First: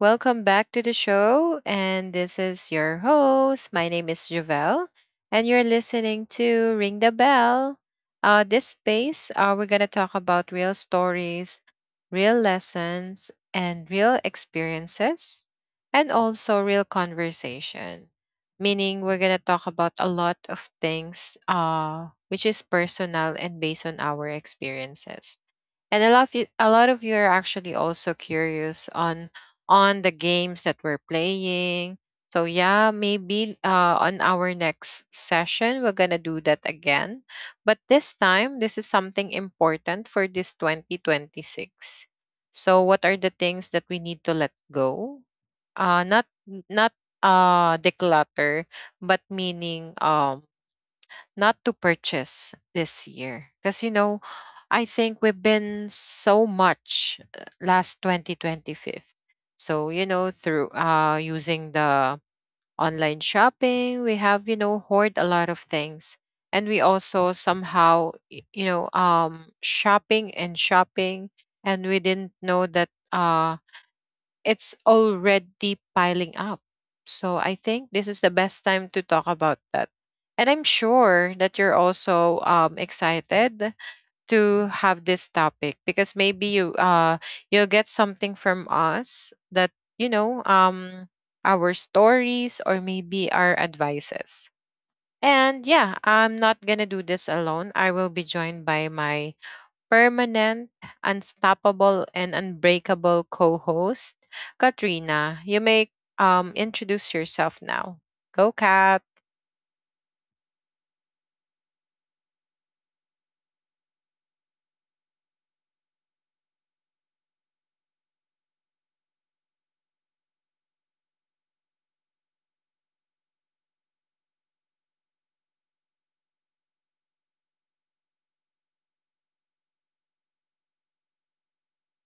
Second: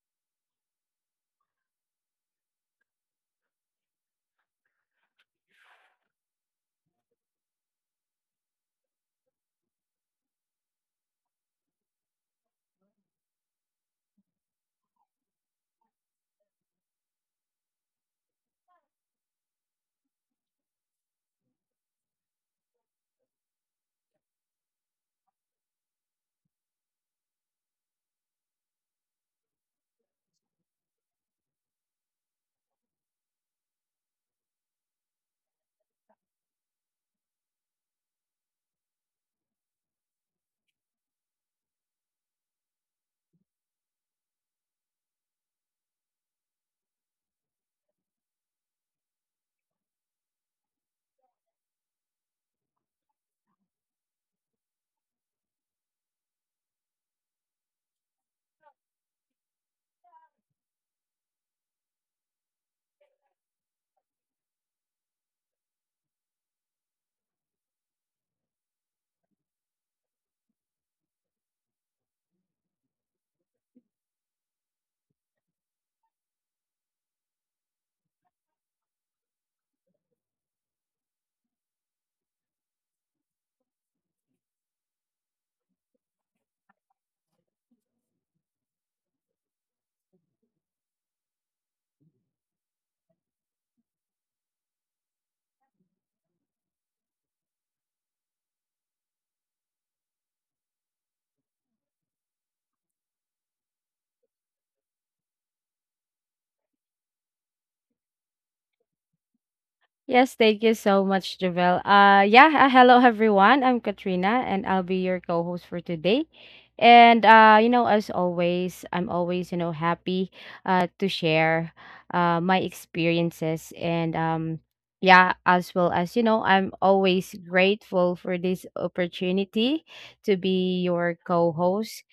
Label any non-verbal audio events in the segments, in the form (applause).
Welcome back to the show. And this is your host. My name is Javelle, and you're listening to Ring the Bell. This space, we're going to talk about real stories, real lessons, and real experiences, and also real conversation. Meaning, we're going to talk about a lot of things which is personal and based on our experiences, and a lot of you are actually also curious on the games that we're playing. So yeah, maybe on our next session we're gonna do that again, but this time this is something important for this 2026. So what are the things that we need to let go, not not declutter, but meaning, not to purchase this year? Because you know, I think we've been so much, last 2025. So you know, through using the online shopping, we have, you know, hoard a lot of things. And we also somehow, you know, shopping and shopping, and we didn't know that it's already piling up. So I think this is the best time to talk about that. And I'm sure that you're also excited to have this topic, because maybe you you'll get something from us that, you know, our stories or maybe our advices. And yeah, I'm not gonna do this alone. I will be joined by my permanent, unstoppable, and unbreakable co host, Katrina. You may, introduce yourself now. Go, Kat. Yes, thank you so much, Javel. Yeah, hello everyone. I'm Katrina, and I'll be your co-host for today. And as always, I'm always happy to share my experiences, and yeah, as well as, I'm always grateful for this opportunity to be your co-host.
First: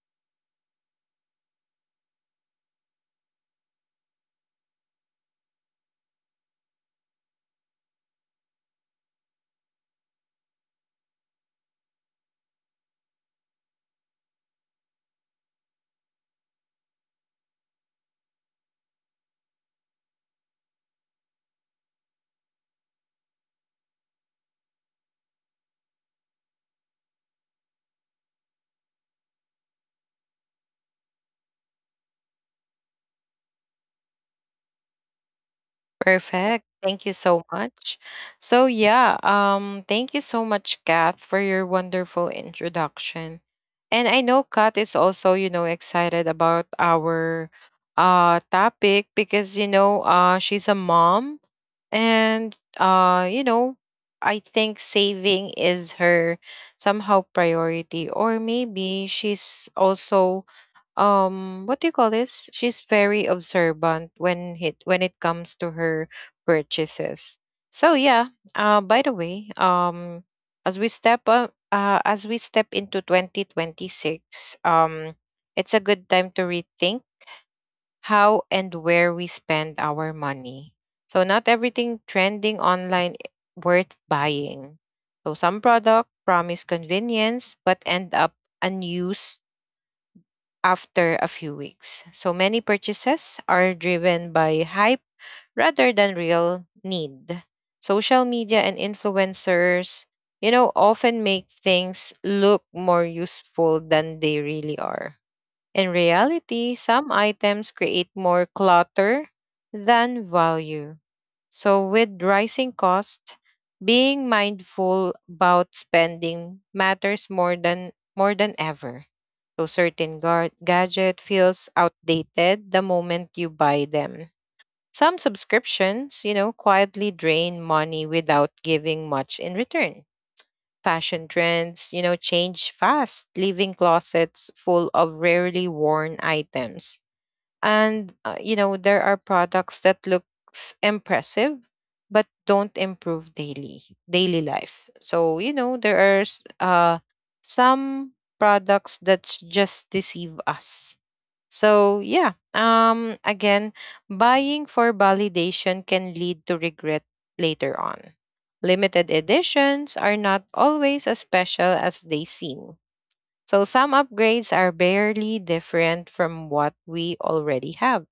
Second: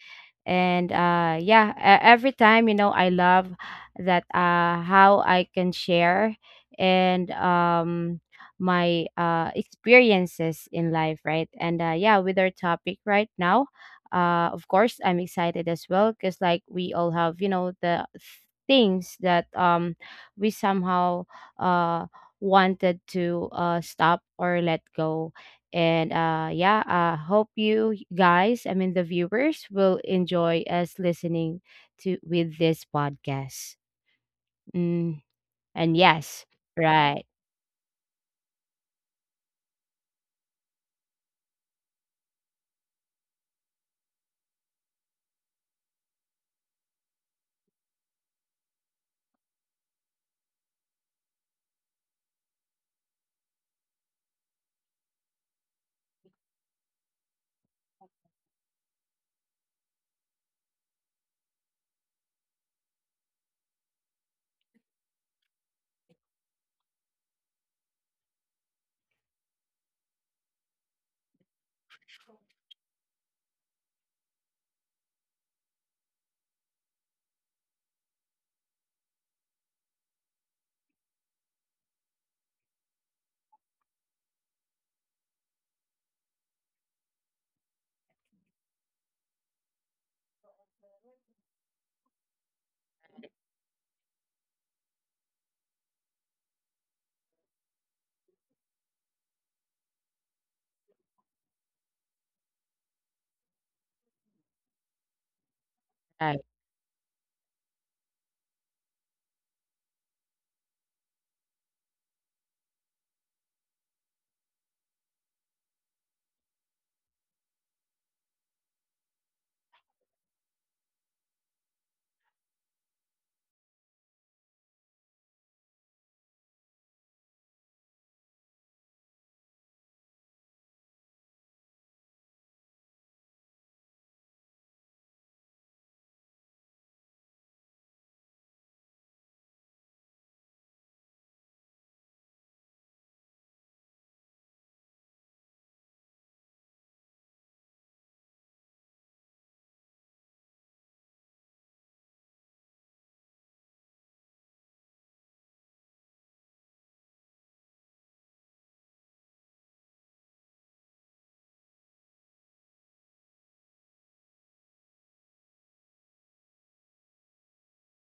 And yeah, every time, I love that how I can share, and my experiences in life, right. And yeah, with our topic right now, of course I'm excited as well, because like we all have, the things that we somehow uh wanted to stop or let go. And yeah, I hope you guys, I mean, the viewers will enjoy us listening to with this podcast. Mm, and yes, Perfect. Thank you right, so much. So yeah, thank you so much, Kath, for your wonderful introduction. And I know Kath is also, you know, excited about our topic because, you know, she's a mom, and you know, I think saving is her somehow priority, or maybe she's also, what do you call this, she's very observant when it comes to her purchases. So yeah, by the way, as we step into 2026, it's a good time to rethink how and where we spend our money. So not everything trending online worth buying. So some product promise convenience but end up unused after a few weeks. So many purchases are driven by hype rather than real need. Social media and influencers, you know, often make things look more useful than they really are. In right, reality, some items create more clutter than value. So, with rising costs, being mindful about spending matters more than ever. So, certain gadget feels outdated the moment you buy them. Some subscriptions, you know, quietly drain money without giving much in return. Fashion trends, you know, change fast, leaving closets full of rarely worn items. And you know, there are products that looks impressive but don't improve daily life. So you know, there are some products that just deceive us. So yeah, again, buying for validation can lead to regret later on. Limited editions are not always as special as they seem. So some upgrades are barely different from what we already have.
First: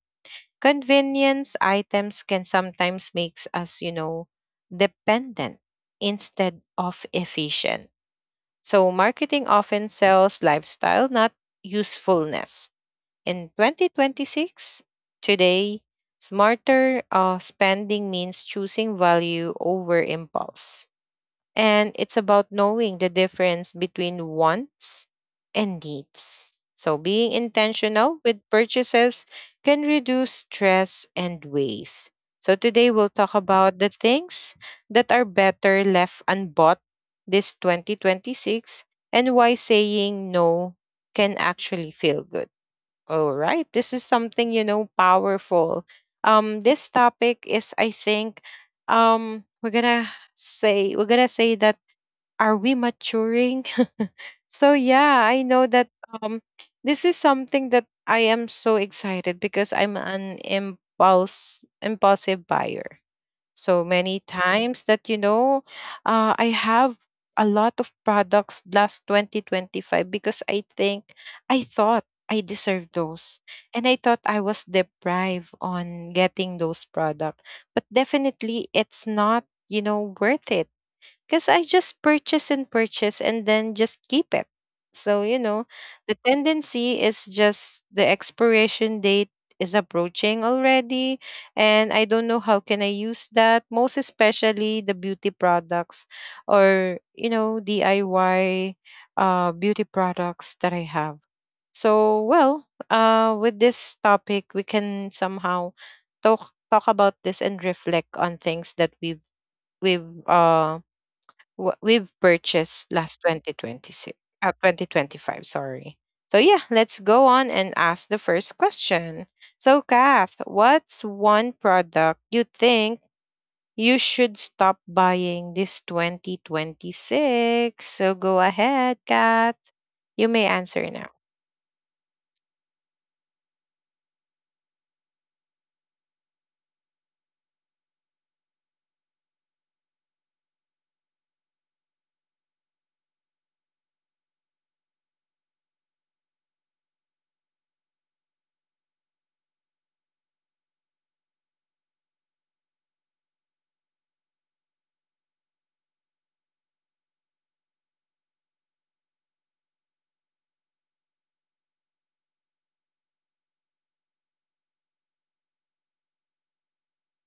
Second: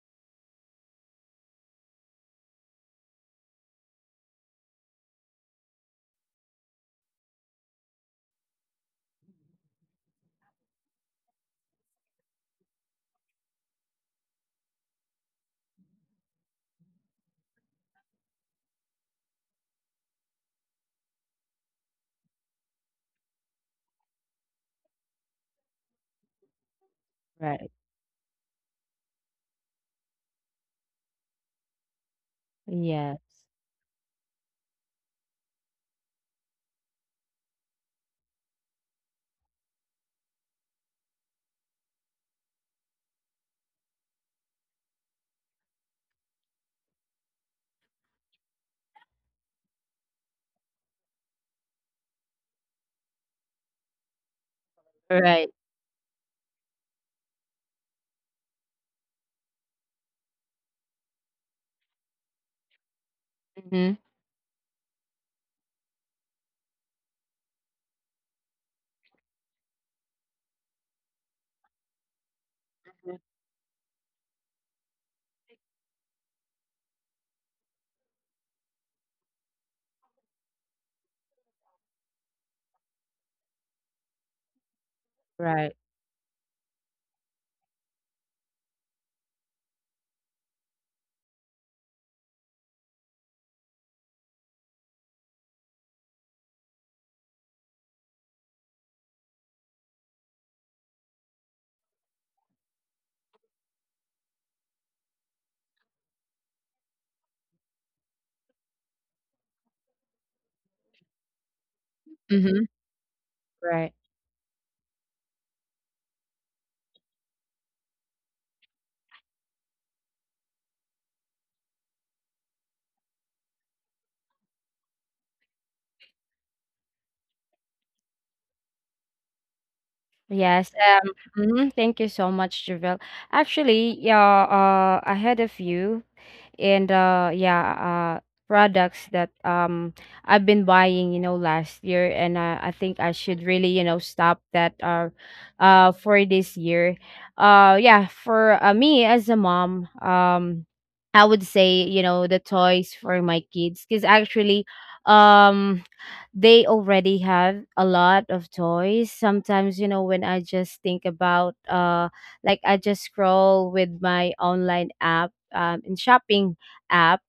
Convenience items can sometimes make us, you know, dependent instead of efficient. So marketing often sells lifestyle, not usefulness. In 2026, Today, smarter spending means choosing value over impulse. And it's about knowing the difference between wants and needs. So, being right. intentional with purchases can reduce stress and waste. So, today we'll Yes, talk about the things that are better left unbought this 2026, and why saying no can actually feel good. All right. This is something, you know, powerful. This topic is, I think, we're going to say that, are we maturing? (laughs) So yeah, I right. know that um this is something that I am so excited, because I'm an impulse impulsive buyer. So Mm-hmm. many times that, you know, I have a lot of products last 2025, because I think I thought I deserved those, and I thought I was deprived on getting those products. But definitely it's not, you know, worth it, because I just purchase and purchase and then just keep it. So, you know, Right. the tendency is just the expiration date is approaching already, and I don't know how can I use that, most especially the beauty products, or you know, DIY beauty products that I have. So, well, with this topic we can somehow talk about this and reflect on things that we've what we've Mm-hmm. purchased last Right. 2026 uh, 2025, sorry. So yeah, let's go on and ask the first question. So Kath, what's one product you think you should stop buying this 2026? So go ahead, Kath, you may Yes. answer. Mhm, thank you so much, Javel. Actually, yeah. I had a few. And yeah, products that I've been buying, last year, and I think I should really, stop that for this year. Yeah, for me, as a mom, I would say, the toys for my kids, because actually, um they already have a lot of toys. Sometimes, when I just think about, like I just scroll with my online app, in shopping app,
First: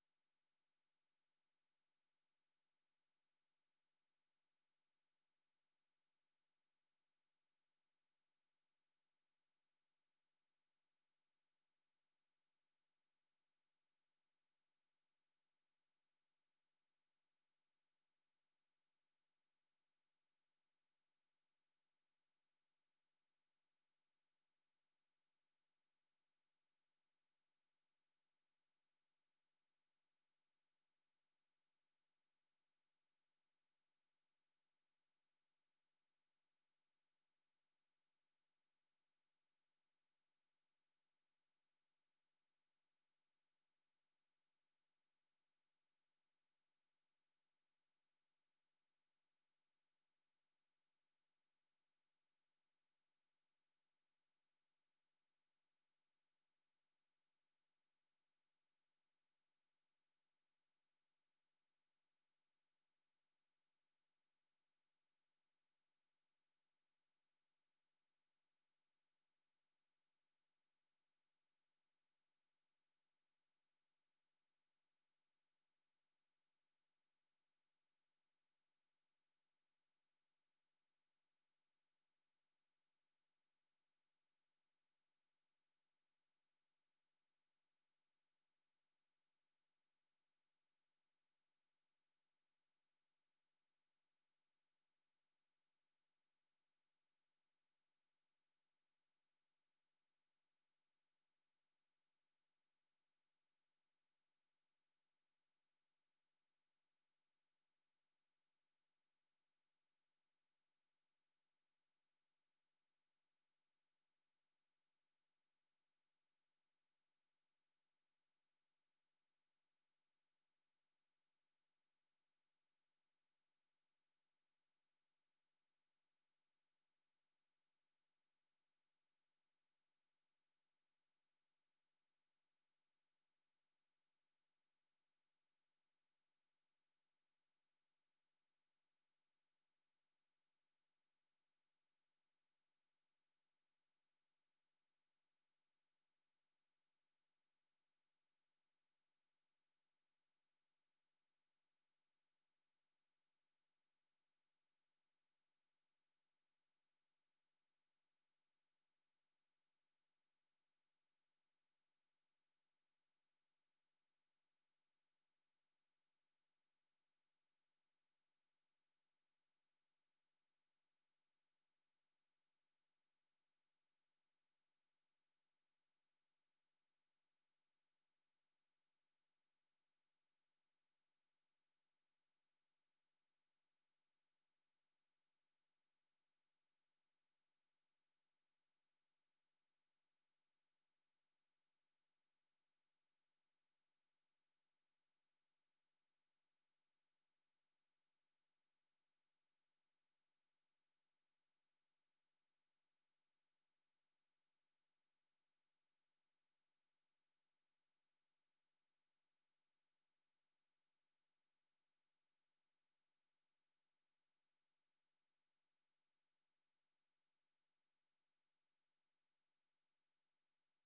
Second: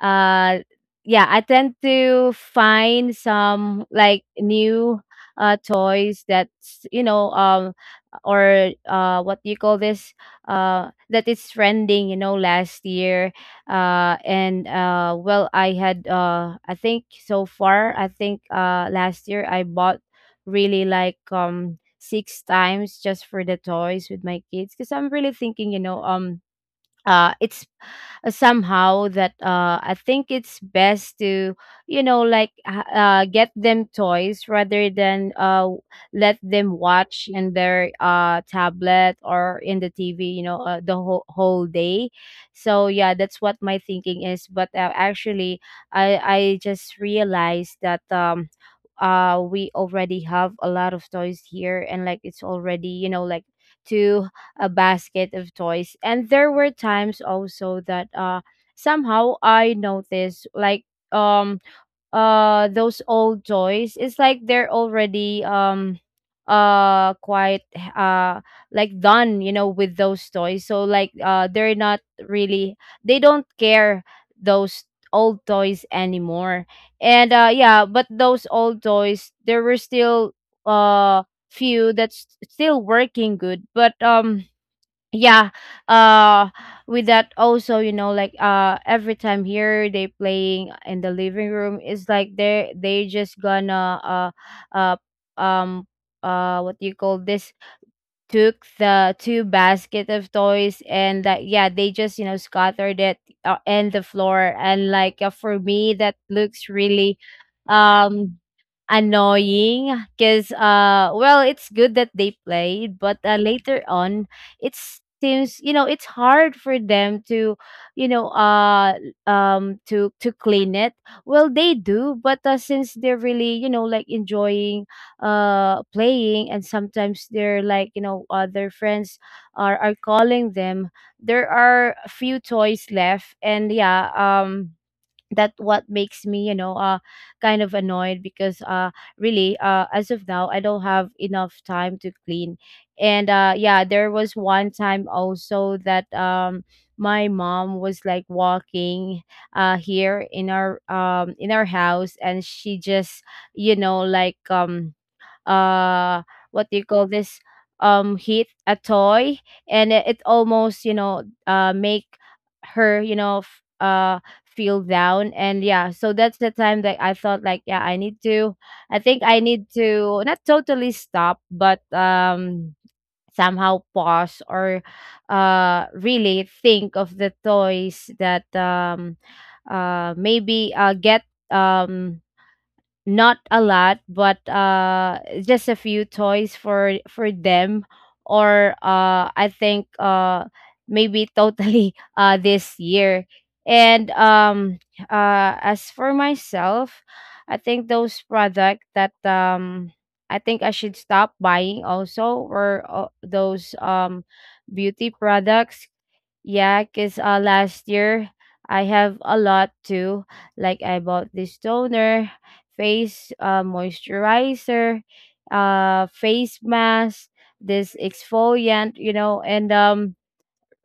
uh, yeah, I tend to find some, like, new toys that's, or what do you call this, that is trending, last year. And well, I had, I think so far, I think last year I bought really, like, six times just for the toys with my kids, because I'm really thinking, it's somehow that, I think it's best to, like, get them toys rather than let them watch in their tablet or in the tv, the whole day. So yeah, that's what my thinking is, but actually I just realized that, we already have a lot of toys here, and like it's already, like, two, a basket of toys. And there were times also that somehow I noticed, like, um those old toys, it's like they're already, quite uh like done, with those toys. So, like, they're not really, they don't care those old toys anymore. And yeah, but those old toys, there were still uh few that's still working good, but yeah. uh with that also, like, every time here they playing in the living room, it's like they just gonna, uh um what do you call this, took the two basket of toys, and yeah, they just, scattered it and the floor. And like, for me, that looks really um annoying, because well, it's good that they played, but later on it seems, it's hard for them to, you know uh to clean it. Well, they do, but since they're really, like, enjoying playing. And sometimes they're like, other friends are calling them, there are a few toys left, and yeah. That, what makes me, kind of annoyed, because really, as of now I don't have enough time to clean. And yeah, there was one time also that, my mom was like walking here in our, in our house, and she just, like, uh what do you call this, heat a toy, and it almost, make her, feel down. And yeah, so that's the time that I thought, like, yeah, I need to, I think I need to not totally stop, but somehow pause, or really think of the toys that, maybe get, um not a lot, but just a few toys for them. Or I think, maybe totally (laughs) this year. And as for myself, I think those product that, I think I should stop buying also, were those beauty products. Yeah, because last year I have a lot too. Like I bought this toner, face moisturizer, face mask, this exfoliant, and um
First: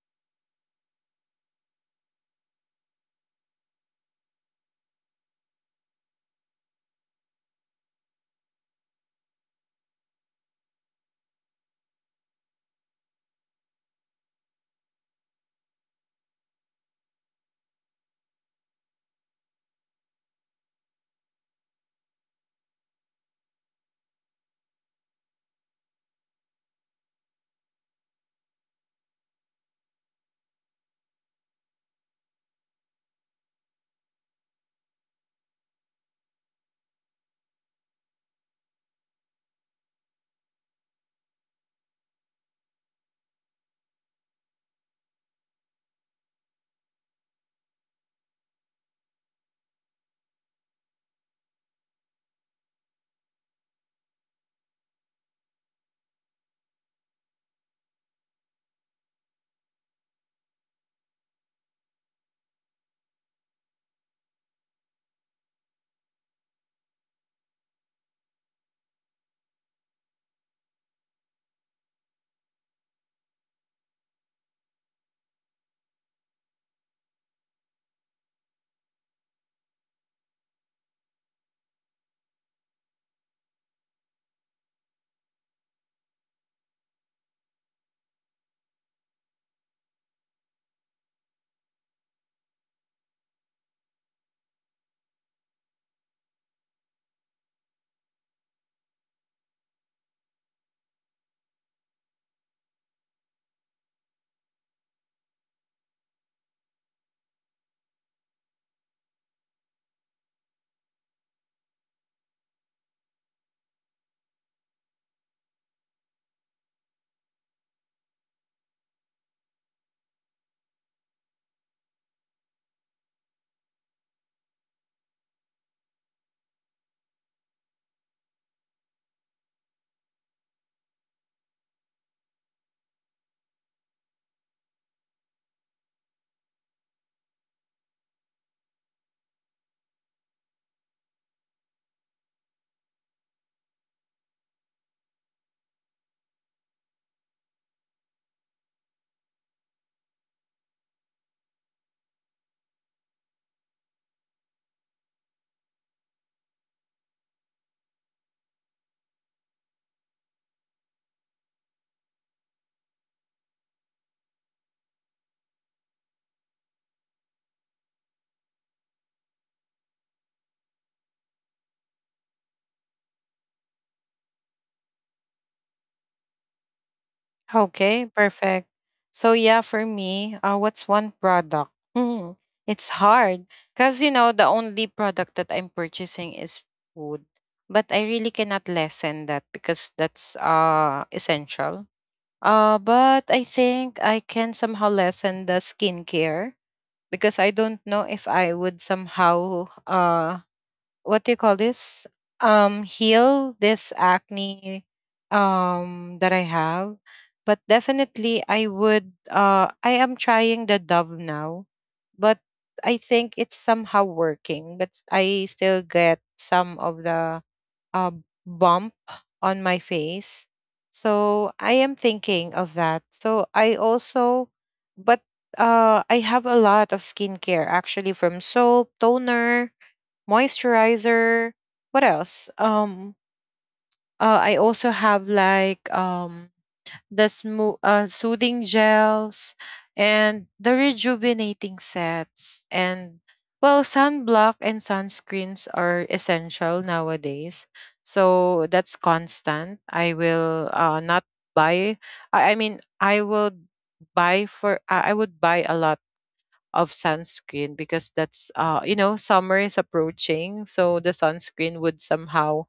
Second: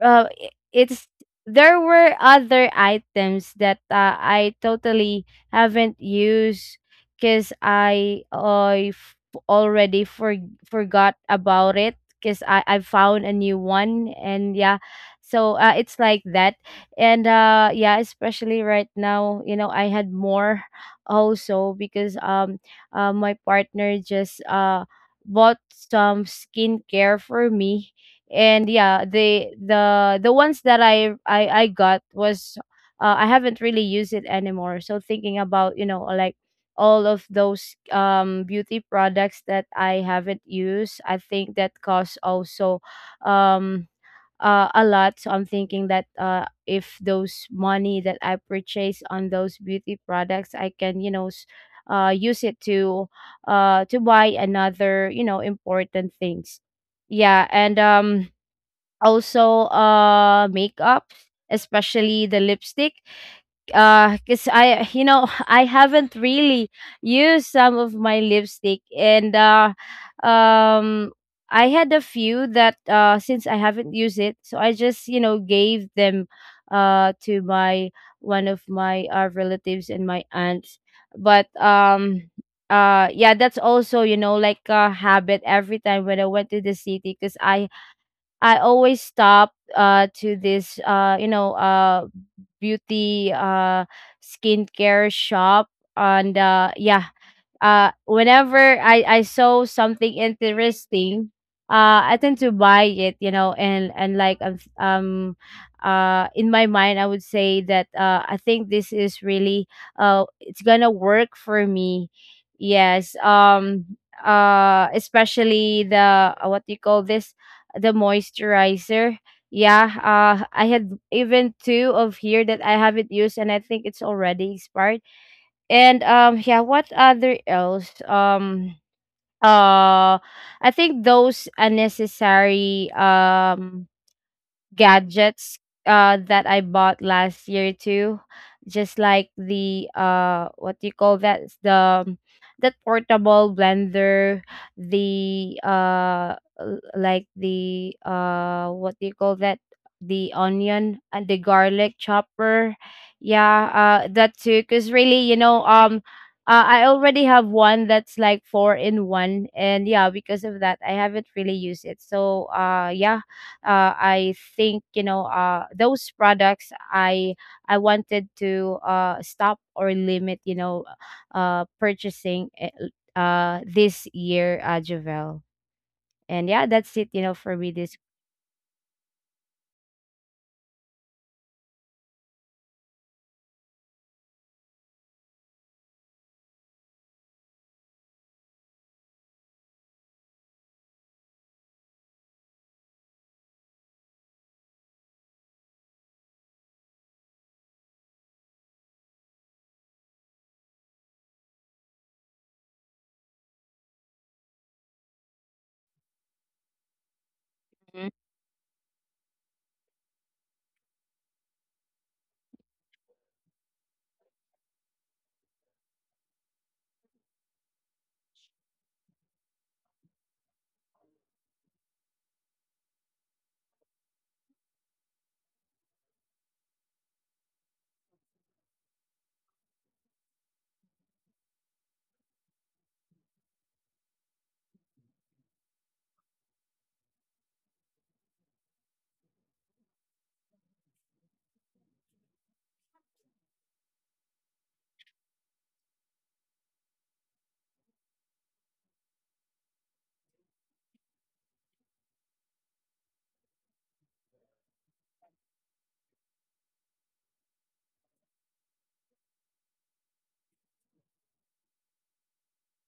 uh, i- it's, there were other items that I totally haven't used, because I I f- already for, forgot about it, because I found a new one, and yeah. So it's like that. And yeah, especially right now, I had more also, because my partner just bought some skincare for me. And yeah, the ones that I got was, I haven't really used it anymore. So thinking about, like, all of those beauty products that I haven't used, I think that costs also, um a lot. So I'm thinking that if those money that I purchase on those beauty products, I can, use it to buy another, important things. Yeah. And also makeup, especially the lipstick. Because I (laughs) I haven't really used some of my lipstick. And um I had a few that, since I haven't used it, so I just, gave them to my, one of my relatives and my aunts. But yeah, that's also, like a habit every time when I went to the city, because I always stop to this beauty skincare shop. And yeah, whenever I saw something interesting, I tend to buy it, and like, in my mind I would say that, I think this is really, it's going to work for me. Yes. Especially the, what do you call this? The moisturizer. Yeah, I had even two of here that I haven't used, and I think it's already expired. And yeah, what other else? Uh I think those unnecessary, gadgets that I bought last year too. Just like the, what do you call that? It's the, um, that portable blender, the, the, what do you call that? The onion and the garlic chopper. Yeah, that too. Cause really, I already have one that's like four in one, and yeah, because of that, I haven't really used it. So, yeah, I think, those products I wanted to stop or limit, purchasing, this year, Javel. And yeah, that's it, for me, this. Okay, perfect. So yeah, for me, what's one product? Hmm, it's hard because, you know, the only product that I'm purchasing is food, but I really cannot lessen that because that's essential. But I think I can somehow lessen the skincare, because I don't know if I would somehow, what do you call this, heal this acne that I have. But Hmm, definitely I would, I am trying the Dove now, but I think it's somehow working, but I still get some of the uh, bump on my face. So I am thinking of that. So I also but I have a lot of skincare, actually, from soap, toner, moisturizer. What else? I also have like, the soothing gels and the rejuvenating sets. And well, sunblock and sunscreens are essential nowadays. So that's constant. I will, not buy. I mean, I will buy for. I would buy a lot of sunscreen, because that's you know, summer is approaching, so the sunscreen would somehow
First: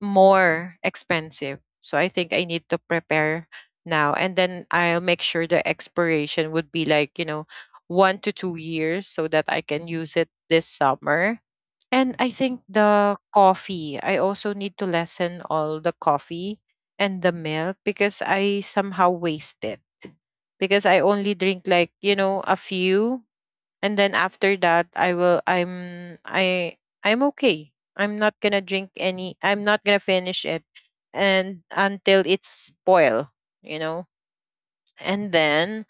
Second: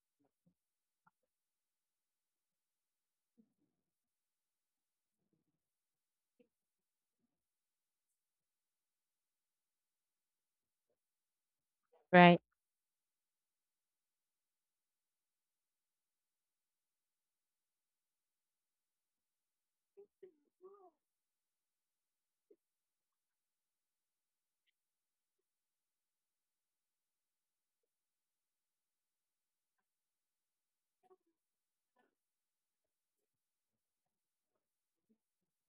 more expensive. So I think I need to prepare now, and then I'll make sure the expiration would be like, you know, 1 to 2 years, so that I can use it this summer. And I right. think the coffee, I also need to lessen all the coffee and the milk, because I somehow waste it, because I only drink like, you know, a few, and then after that I'm okay. I'm not gonna drink any. I'm not gonna finish it, and until it's spoil, you know. And then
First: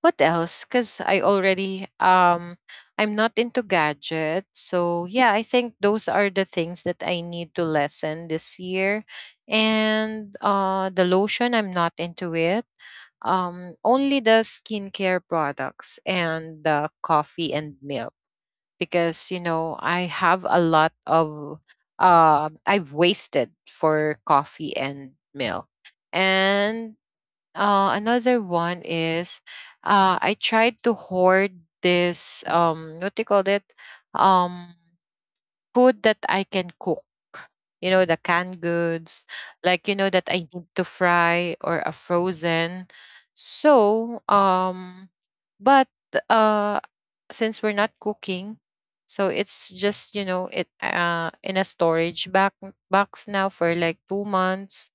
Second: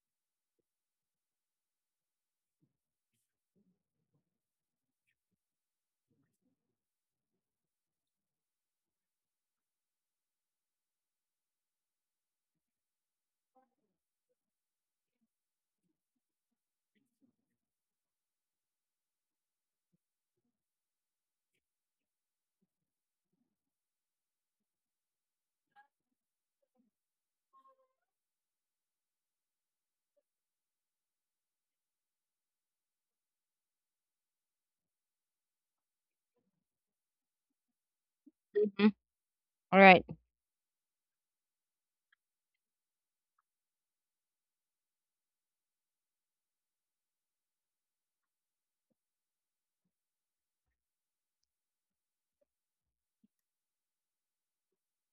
what else? Because I already, I'm not into gadgets, so yeah, I think those are the things that I need to lessen this year. And the lotion, I'm not into it. Only the skincare products and the coffee and milk, because you know, I have a lot of, I've wasted for coffee and milk. And another one is, I tried to hoard this, what do you call it, um food that I can cook. You know, the canned Mm-hmm. goods, All right. like you know, that I need to fry or a frozen. So, but uh since we're not cooking, so it's just, you know, it in a storage back box now for like 2 months.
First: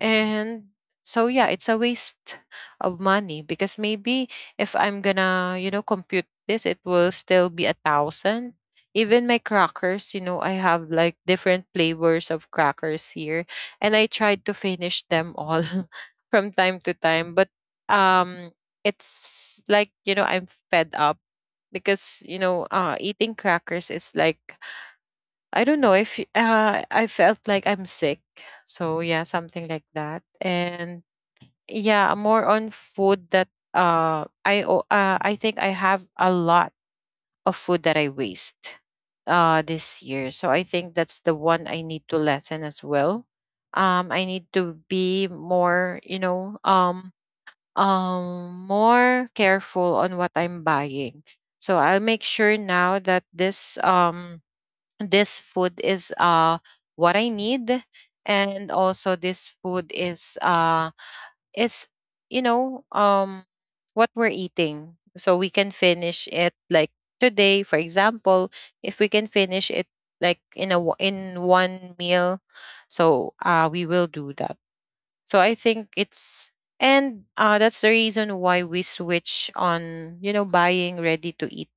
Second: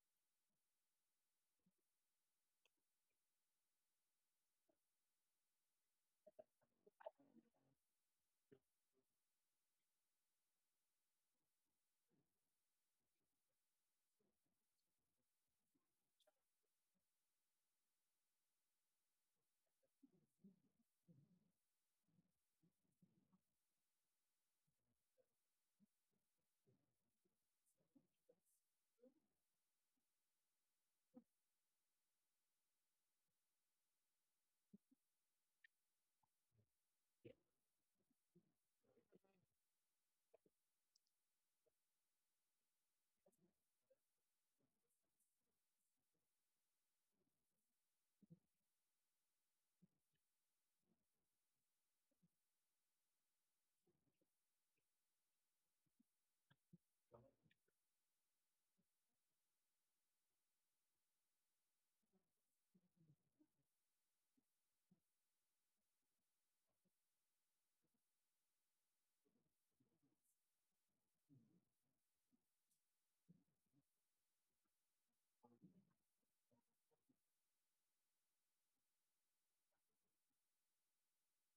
And so yeah, it's a waste of money, because maybe if I'm gonna, you know, compute this, it will still be a thousand. Even my crackers, you know, I have like different flavors of crackers here, and I tried to finish them all (laughs) from time to time. But um, it's like, you know, I'm fed up, because you know, eating crackers is like, I don't know if I felt like I'm sick. So yeah, something like that. And yeah, more on food that I think I have a lot of food that I waste this year. So I think that's the one I need to lessen as well. I need to be more, you know, more careful on what I'm buying. So I'll make sure now that this, this food is what I need, and also this food is is you know, what we're eating, so we can finish it like today, for example. If we can finish it like in a in one meal, so we will do that. So I think it's and That's the reason why we switch on, you know, buying ready to eat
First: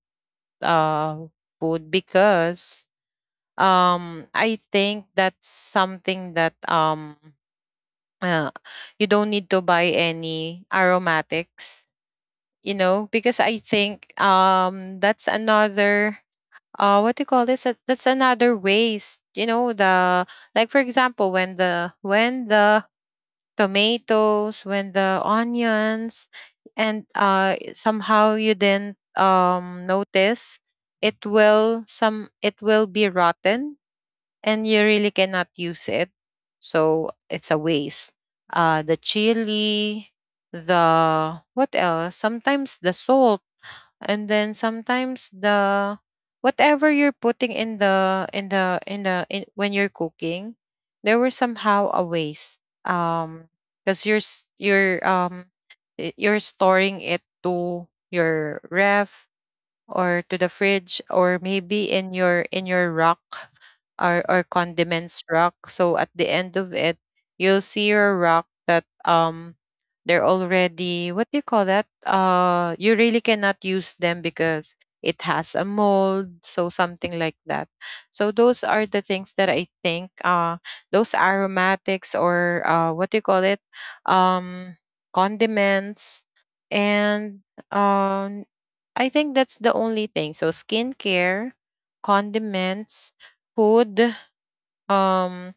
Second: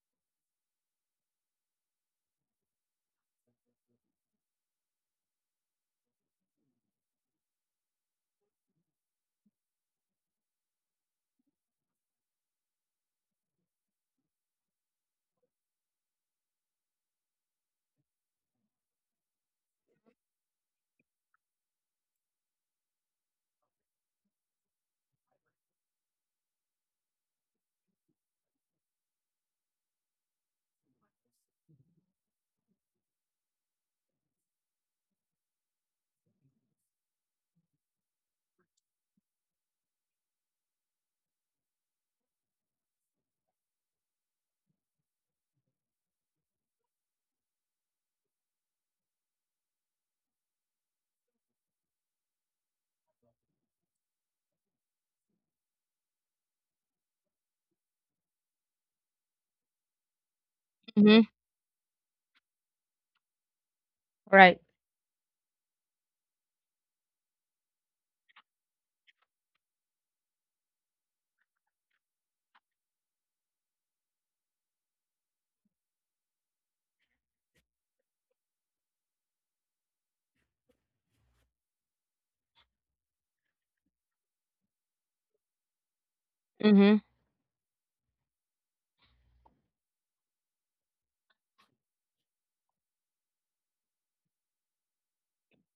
uh food, because I think that's something that, uh, you don't need to buy any aromatics, you know, because I think, that's another what do you call this? That's another waste, you know, the, like for example, when the tomatoes, when the onions, and somehow you didn't notice, it will some it will be rotten, and you really cannot use it. So it's a waste. The chili, the, what else? Sometimes the salt, and then sometimes the whatever you're putting in when you're cooking, there were somehow a waste. Because you're you're storing it to your ref, or to the fridge, Mm-hmm. or maybe in your rock, or Right. condiments rock, so at the end of it you'll see your rock that, they're already, what do you call that, you really cannot use them because it has a mold, so something like that. So those are the things that I think, those aromatics, or, what do you call it, um condiments. Mm-hmm. And um, I think that's the only thing. So skincare, condiments, food, um,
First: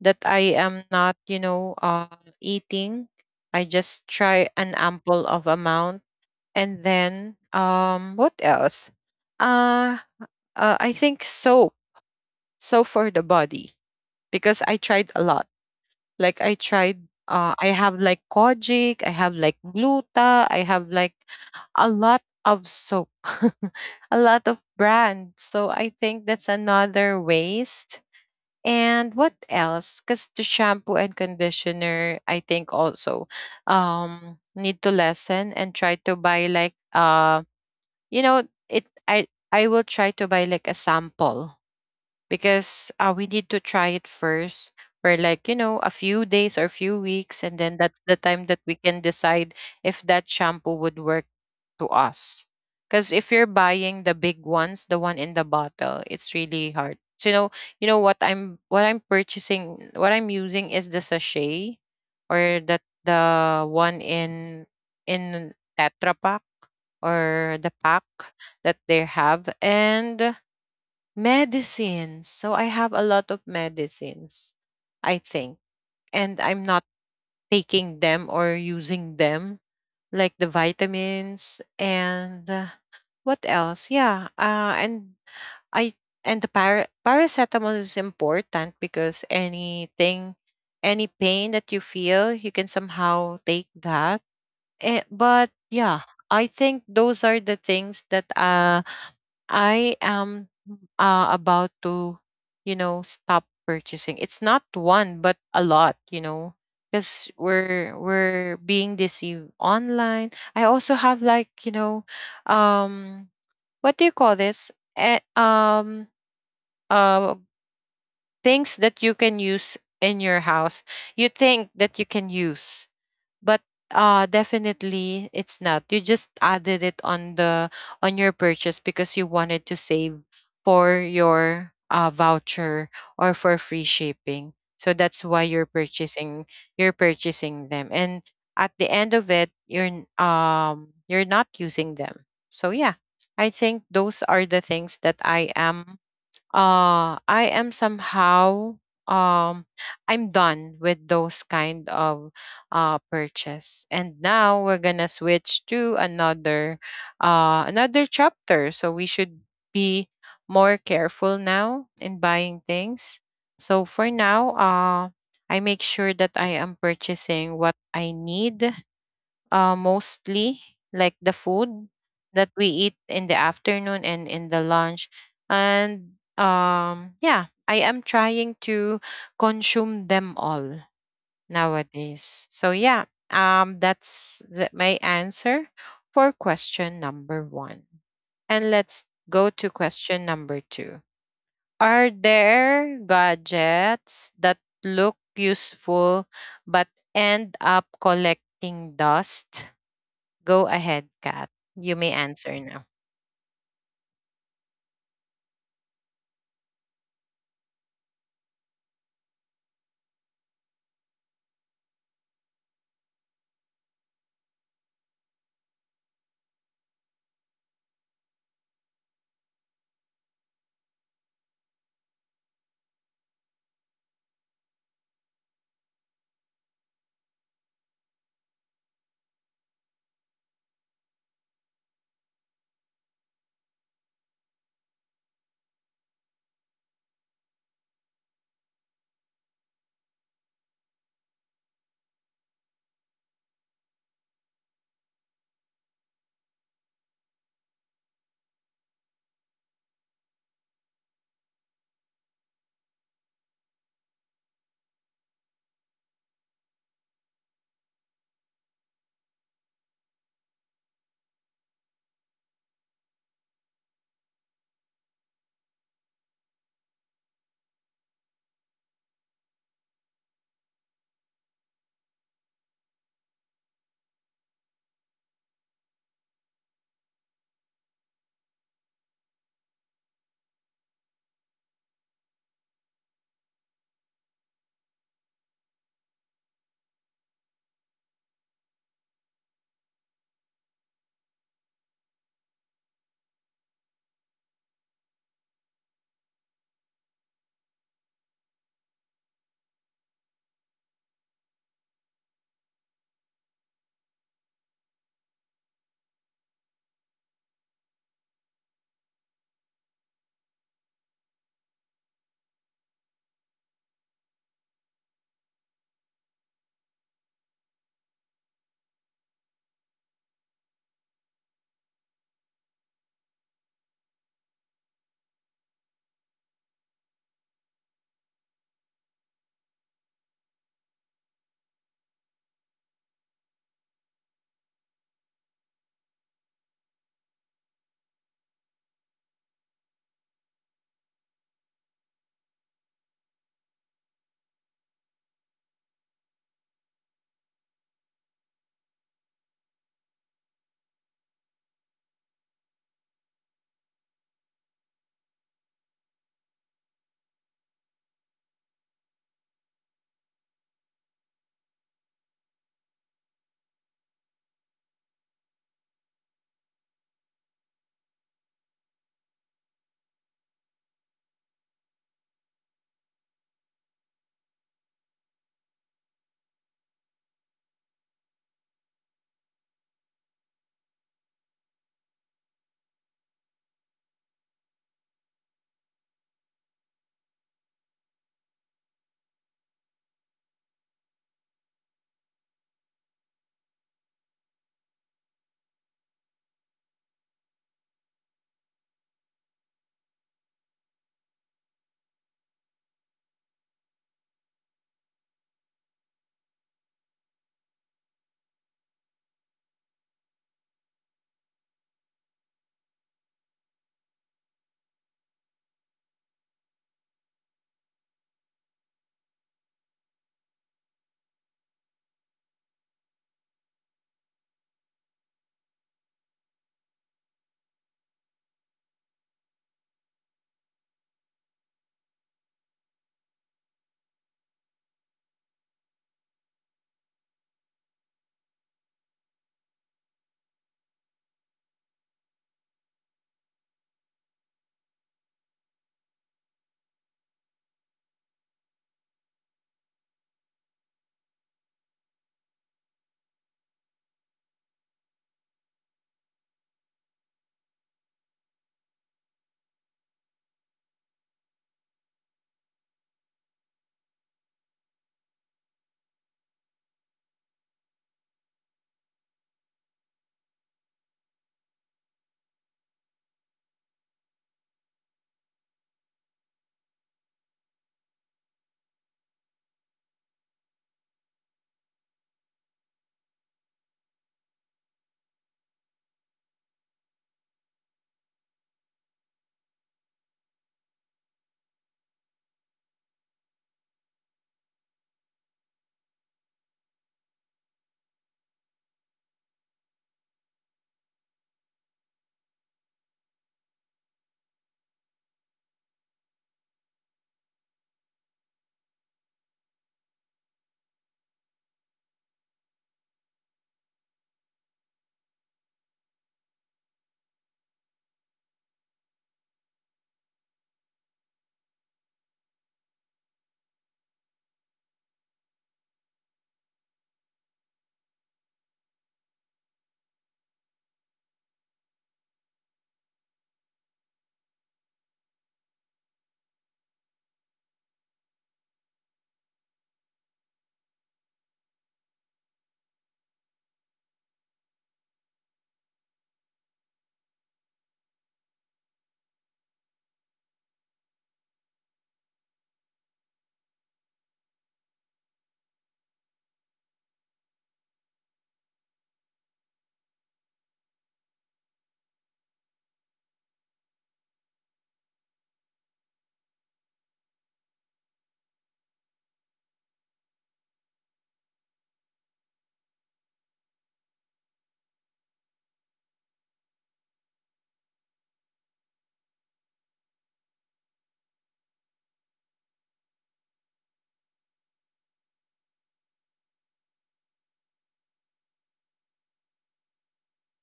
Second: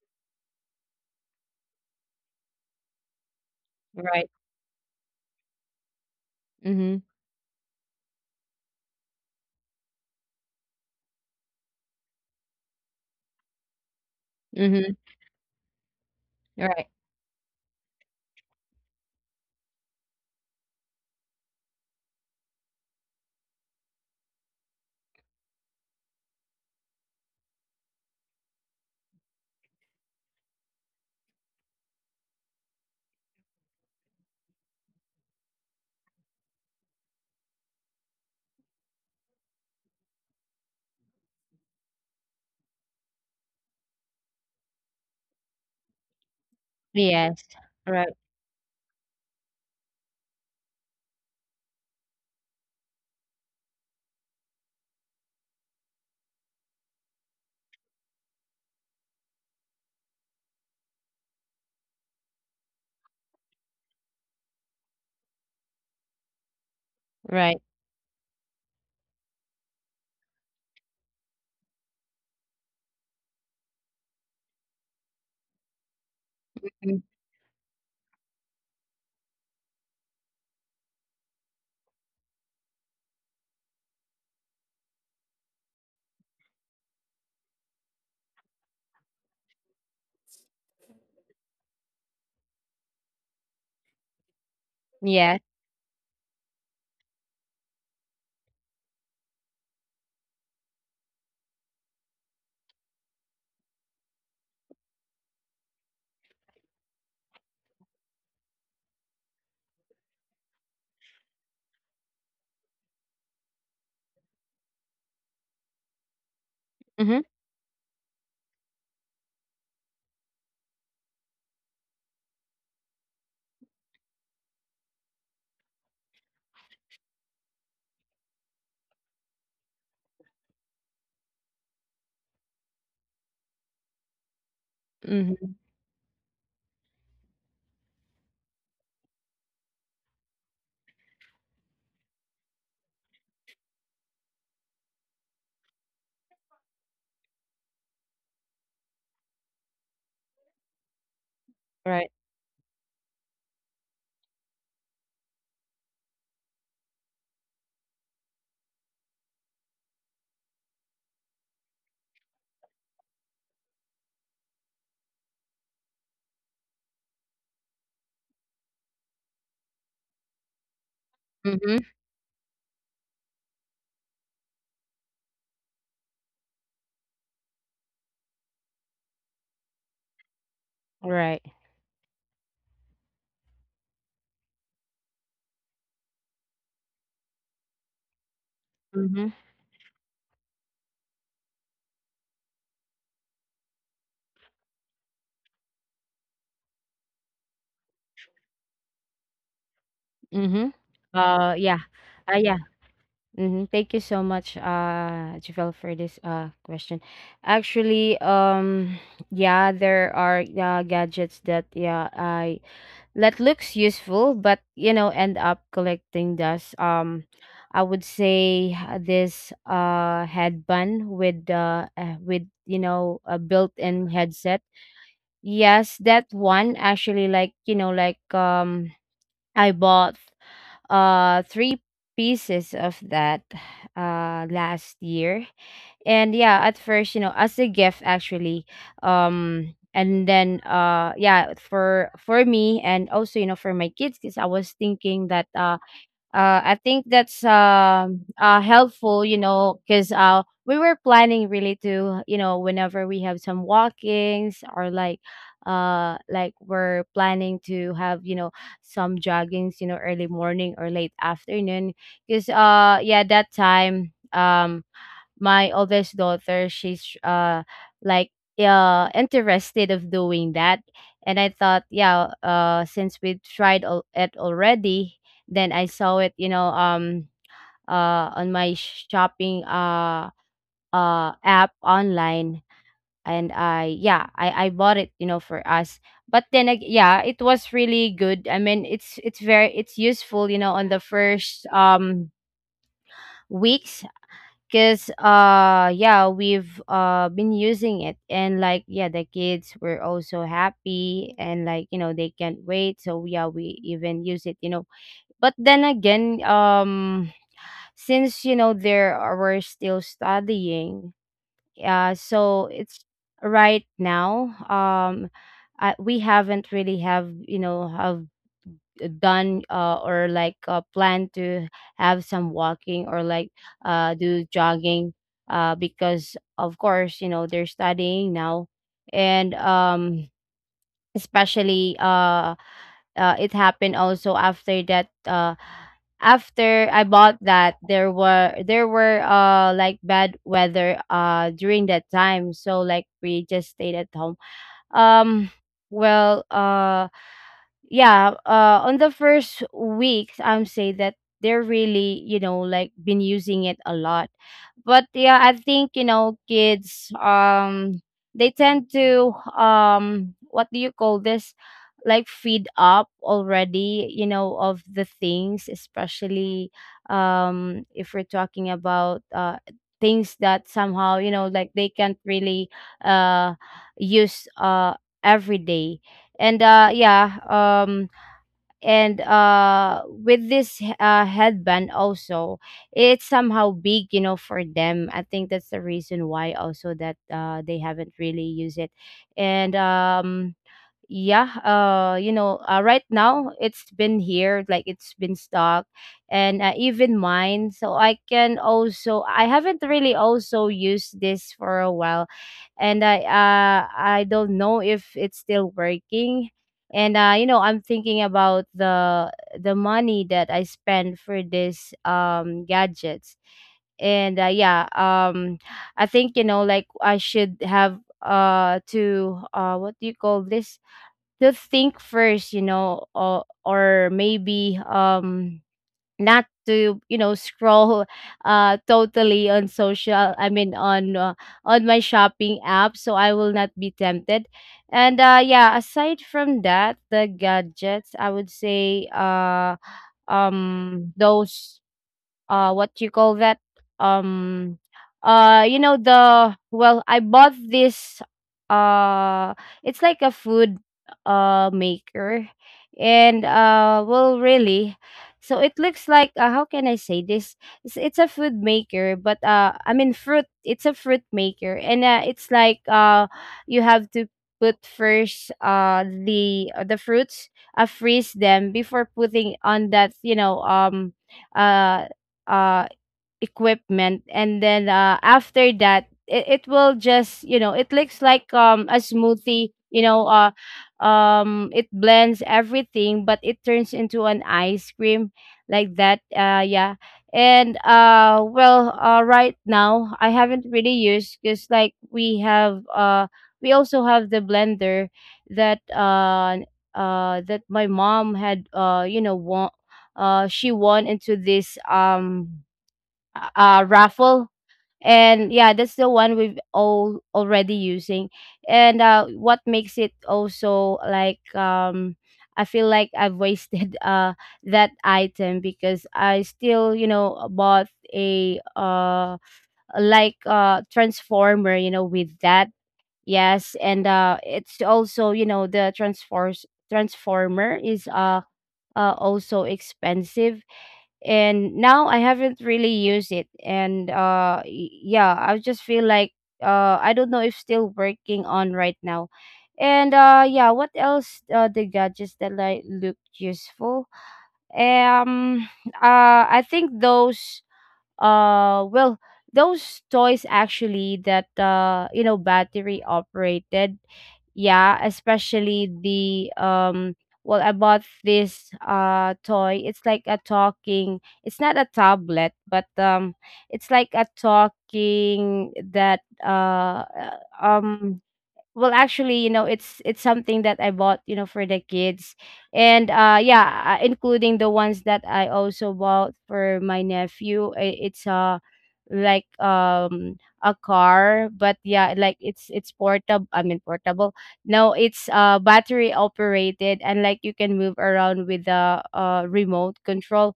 that I am not, eating. I just Right. try an ample of amount, and Mm-hmm. then, what else? Uh, I think soap, soap for the body because I Mm-hmm. tried a lot. Like I Right. tried, I have like kojic, I have like gluta, I have like a lot of soap, (laughs) a lot of brands. So I think that's another waste. And what else? Because the shampoo and conditioner, I think also need to lessen, and try to buy like, you know, it I will try to buy like a sample, because, we need to try it first for, like, you know, a few days or a few weeks, and Yes. then that's the Right. time that we can decide if that shampoo would work to us. Because if you're buying the big ones, the one in the bottle, it's really hard. So, you know, you know what I'm purchasing, what I'm using is the sachet, or that the one in tetra pack, or Right. the pack that they have. And medicines. So I have a lot of medicines, I think. And I'm not Mm. taking them or using them, like the vitamins, and, what else? Yeah. I and the paracetamol is important, because anything, any pain that you feel, you can somehow take that. Yes. But yeah, I think those are the things that, I am, about to, you know, stop purchasing. It's not one, but a lot, you know, because we're being deceived online. I also have like, you know, um, what do you call this? Uh, Mm-hmm. Things that you can use in your house. You think that you can use, but, definitely it's not, you just added it on the on your purchase because you wanted to save for your, voucher, or for free shipping, so that's why Mm-hmm. you're purchasing them, and at the end of it you're not using them. So yeah, I think those are the things that I am, somehow, um I'm done with those kind Right. of, purchase. And now we're gonna switch to another, another chapter. So we should be more careful now in buying things. So for now, I make sure that I am purchasing what I need, mostly like the food Mm-hmm. that we eat in the afternoon and in the lunch. And, yeah, I am trying to consume them all Right. nowadays. So yeah, that's my answer for question number one, and let's Mm-hmm. go to question number two. Are there gadgets that look useful but end up collecting dust? Go Mm-hmm. ahead, Kat. Yeah. You may answer Yeah. now. Mhm. Thank you so much, Javel, for this question. Actually, (sighs) yeah, there are gadgets that, yeah I that looks useful, but, end up collecting dust. I would say, this headband with, with, a built-in headset. Yes, that one actually, like, like, I bought three pieces of that last year. And yeah, at first, as a gift actually. And then, yeah, for me, and also, for my kids, because I was thinking that. I think that's helpful, because we were planning really to, whenever we have some walkings, or like we're planning to have, some joggings, early morning or late afternoon. Because yeah, that time, my oldest daughter, she's like, interested of doing that, and I thought, yeah, since we tried it already, then I saw it, you know, on my shopping, app online. And I, yeah, I bought it, you know, for us. But then, yeah, it was really good. I mean, it's very, it's useful, you know, on the first, weeks, because yeah, we've been using it, and like, yeah, the kids were also happy, and like, you know, they can't wait, so yeah, we even use it, you know. But then again, since, you know, we're still studying, so it's right now, we haven't really have, you know, have done, or like, plan to have some walking, or like, do jogging, because of course, you know, they're studying now. And especially, it happened also after that, after I bought that, there were like bad weather during that time. So like, we just stayed at home. Um well, yeah, on the first weeks, I'm say that they're really, you know, like, been using it a lot. But yeah, I think, you know, kids, they tend to, what do you call this, like, feed up already, you know, of the things, especially, if we're talking about, things that somehow, you know, like, they can't really uh use every day. And yeah. And with this, headband also, it's somehow big, you know, for them. I think that's the reason why also that they haven't really used it. And yeah, you know, right now it's been here, like, it's been stuck. And even mine, so I can also, I haven't really also used this for a while. And I don't know if it's still working. And you know, I'm thinking about the money that I spend for this, gadgets. And yeah, I think, you know, like, I should have to, what do you call this, to think first, you know, or maybe, not to, you know, scroll totally on social, I mean on, on my shopping app, so I will not be tempted. And yeah, aside from that, the gadgets, I would say, those, what you call that, um you know, the, well, I bought this, uh it's like a food maker. And well, really, so it looks like, how can I say this, it's a food maker, but I mean fruit, it's a fruit maker. And it's like, you have to put first the fruits, freeze them before putting on that, you know, uh uh equipment. And then, after that, it will just, you know, it looks like a smoothie, you know, it blends everything, but it turns into an ice cream, like that, yeah. And well, right now I haven't really used, because like, we have, we also have the blender that uh that my mom had, you know, won. She won into this, raffle. And yeah, that's the one we've all already using. And what makes it also like, I feel like I've wasted (laughs) that item, because I still, you know, bought a, like, transformer, you know, with that. Yes. And it's also, you know, the transforms transformer is, also expensive. And now I haven't really used it. And yeah, I just feel like, I don't know if still working on right now. And yeah, what else? The gadgets that like looked useful. Um, (sighs) I think those. Well, those toys actually that, you know, battery operated. Yeah, especially the, well, I bought this toy. It's like a talking, it's not a tablet, but it's like a talking that, um well, actually, you know, it's something that I bought, you know, for the kids. And yeah, including the ones that I also bought for my nephew. It's like, a car, but yeah, like, it's portable, I mean portable, no, it's battery operated, and like, you can move around with the remote control.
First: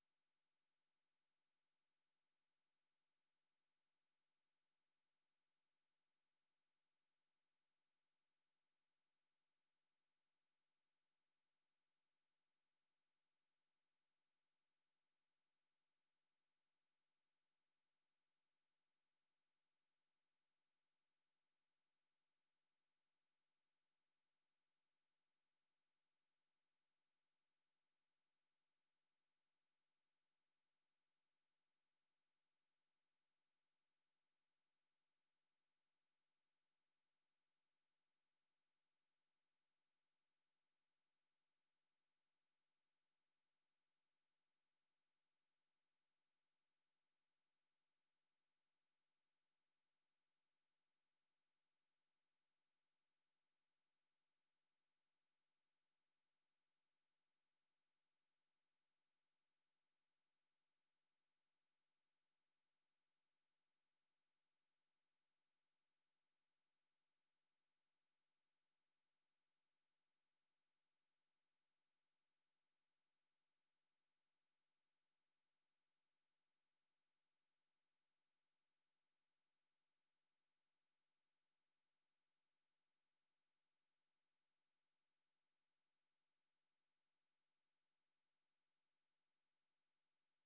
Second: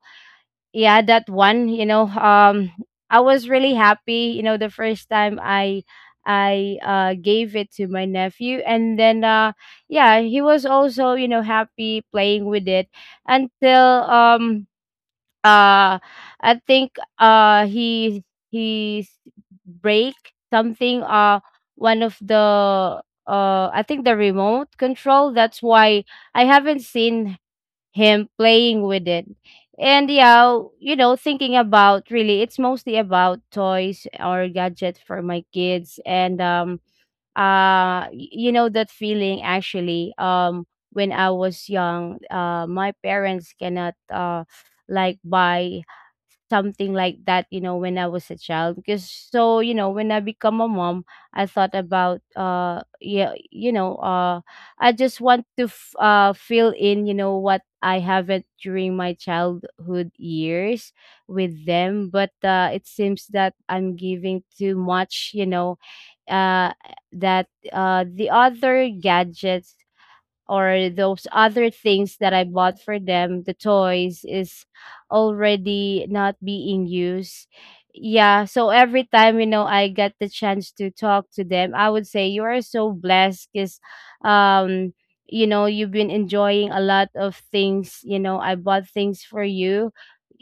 Yeah, that one, you know. I was really happy, you know, the first time I gave it to my nephew, and then yeah, he was also, you know, happy playing with it. Until, um uh I think he break something, one of the, I think, the remote control, that's why I haven't seen him playing with it. And yeah, you know, thinking about, really, it's mostly about toys or gadgets for my kids. And you know that feeling, actually. When I was young, my parents cannot like buy something like that, you know, when I was a child. Because so, you know, when I become a mom, I thought about, yeah, you know, I just want to fill in, you know, what I haven't during my childhood years with them, but it seems that I'm giving too much, you know, uh that, the other gadgets, or those other things that I bought for them, the toys is already not being used. Yeah, so every time, you know, I get the chance to talk to them, I would say, you are so blessed, because um you know, you've been enjoying a lot of things, you know, I bought things for you.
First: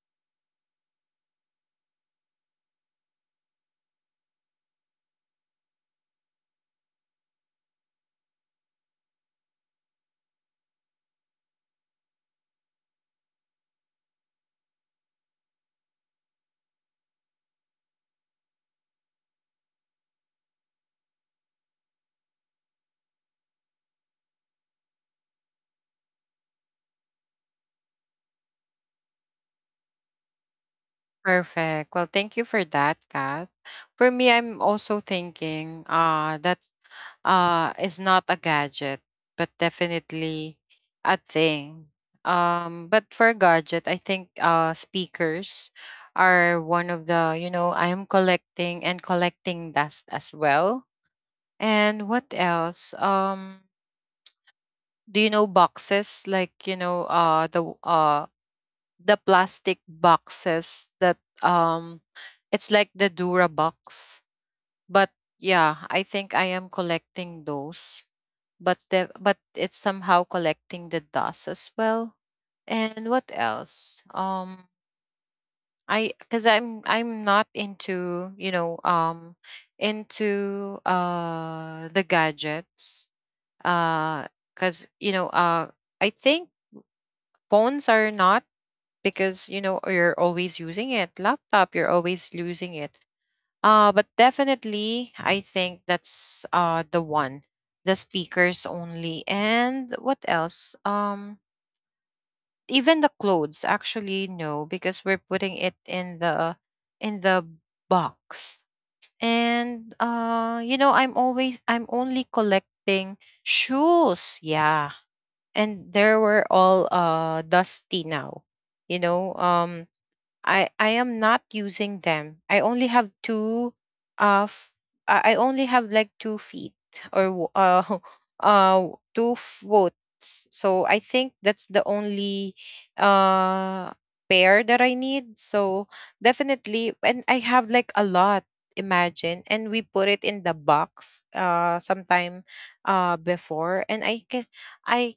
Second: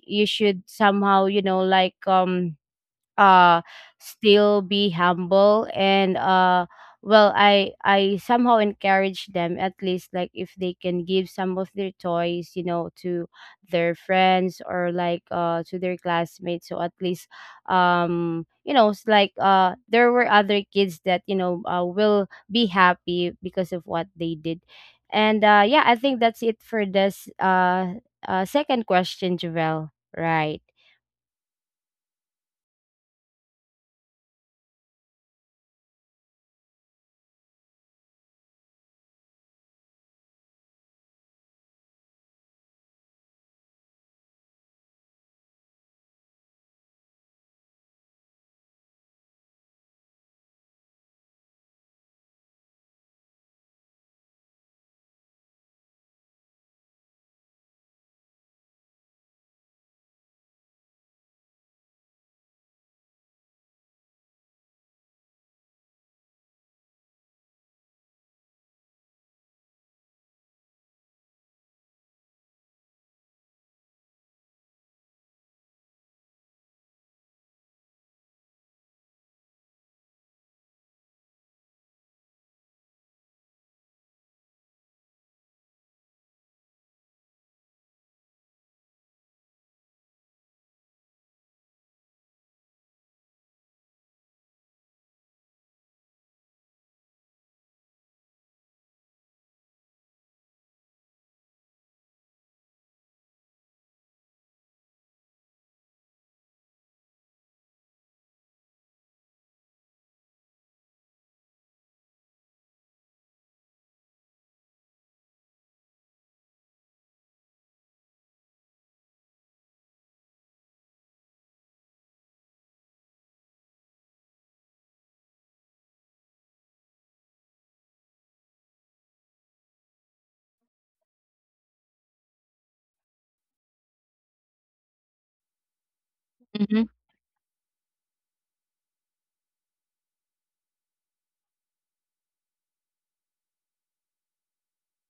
You should somehow, you know, like, uh still be humble, and well, I somehow encourage them, at least, like, if they can give some of their toys, you know, to their friends, or like, to their classmates, so at least, you know, it's like, there were other kids that, you know, will be happy because of what they did. And yeah, I think that's it for this, second question, Javel, right? Perfect. Well, thank you for that, Kat. For me, I'm also thinking, that, is not a gadget, but definitely a thing. But for gadget, I think, speakers are one of the, you know, I am collecting and collecting dust as well. And what else? Do you know boxes, like, you know, the plastic boxes that, um it's like the Dura box. But yeah, I think I am collecting those. But it's somehow collecting the dust as well. And what else? I'm not into, you know, into, the gadgets. Uh Cuz you know, I think phones are not, because you know, you're always using it, laptop, you're always using it, but definitely I think that's, the one, the speakers only. And what else? Even the clothes, actually no, because we're putting it in the box. And, you know, I'm only collecting shoes, yeah. And there were all, dusty now, you know. I am not using them. I only have two, uh f- I only have like two feet, or (laughs) uh two foot. So I think that's the only, uh pair that I need. So Mm-hmm. definitely. And I have like a lot, imagine, and we put it in the box, sometime, before, and I can I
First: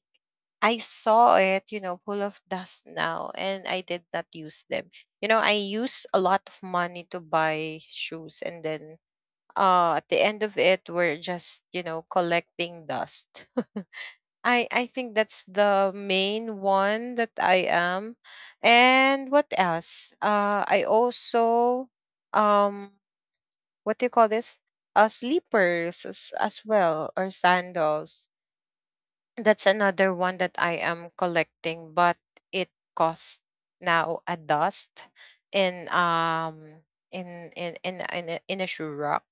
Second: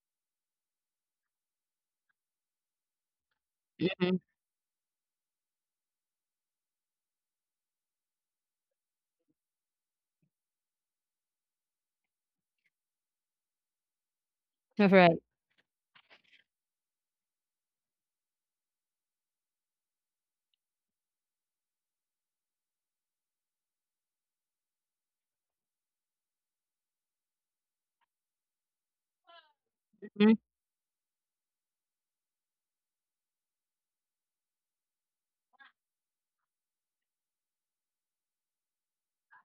I saw it, you know, full of dust now, and I did Mm-hmm. not use them. You know, I use a lot of money to buy shoes, and then, at the end of it, we're just, you know, collecting dust. (laughs) (laughs) I All I right. think that's the main one that I am. And what else? I also, um what do you call this? Sleepers, as well, or sandals. That's another one that I am collecting, but it costs now a dust in, in a shoe rack.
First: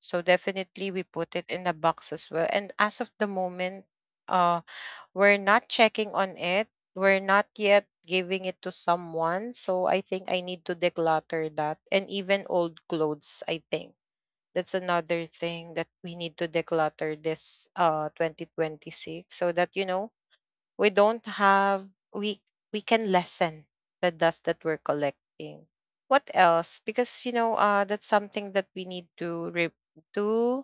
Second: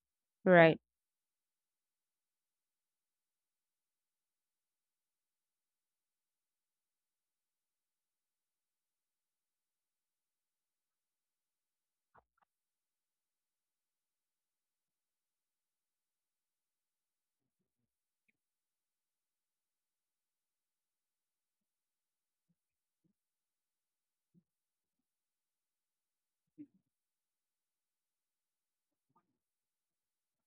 So Right. definitely we put it in a box as well. And as of the moment, uh, we're not checking on it. We're not yet giving it to someone. So I think I need to declutter that, and even old clothes. I think that's another thing that we need to declutter this, 2026, so that, you know, we don't have we we can lessen the dust that we're collecting. What else? Because you know, that's something that we need to to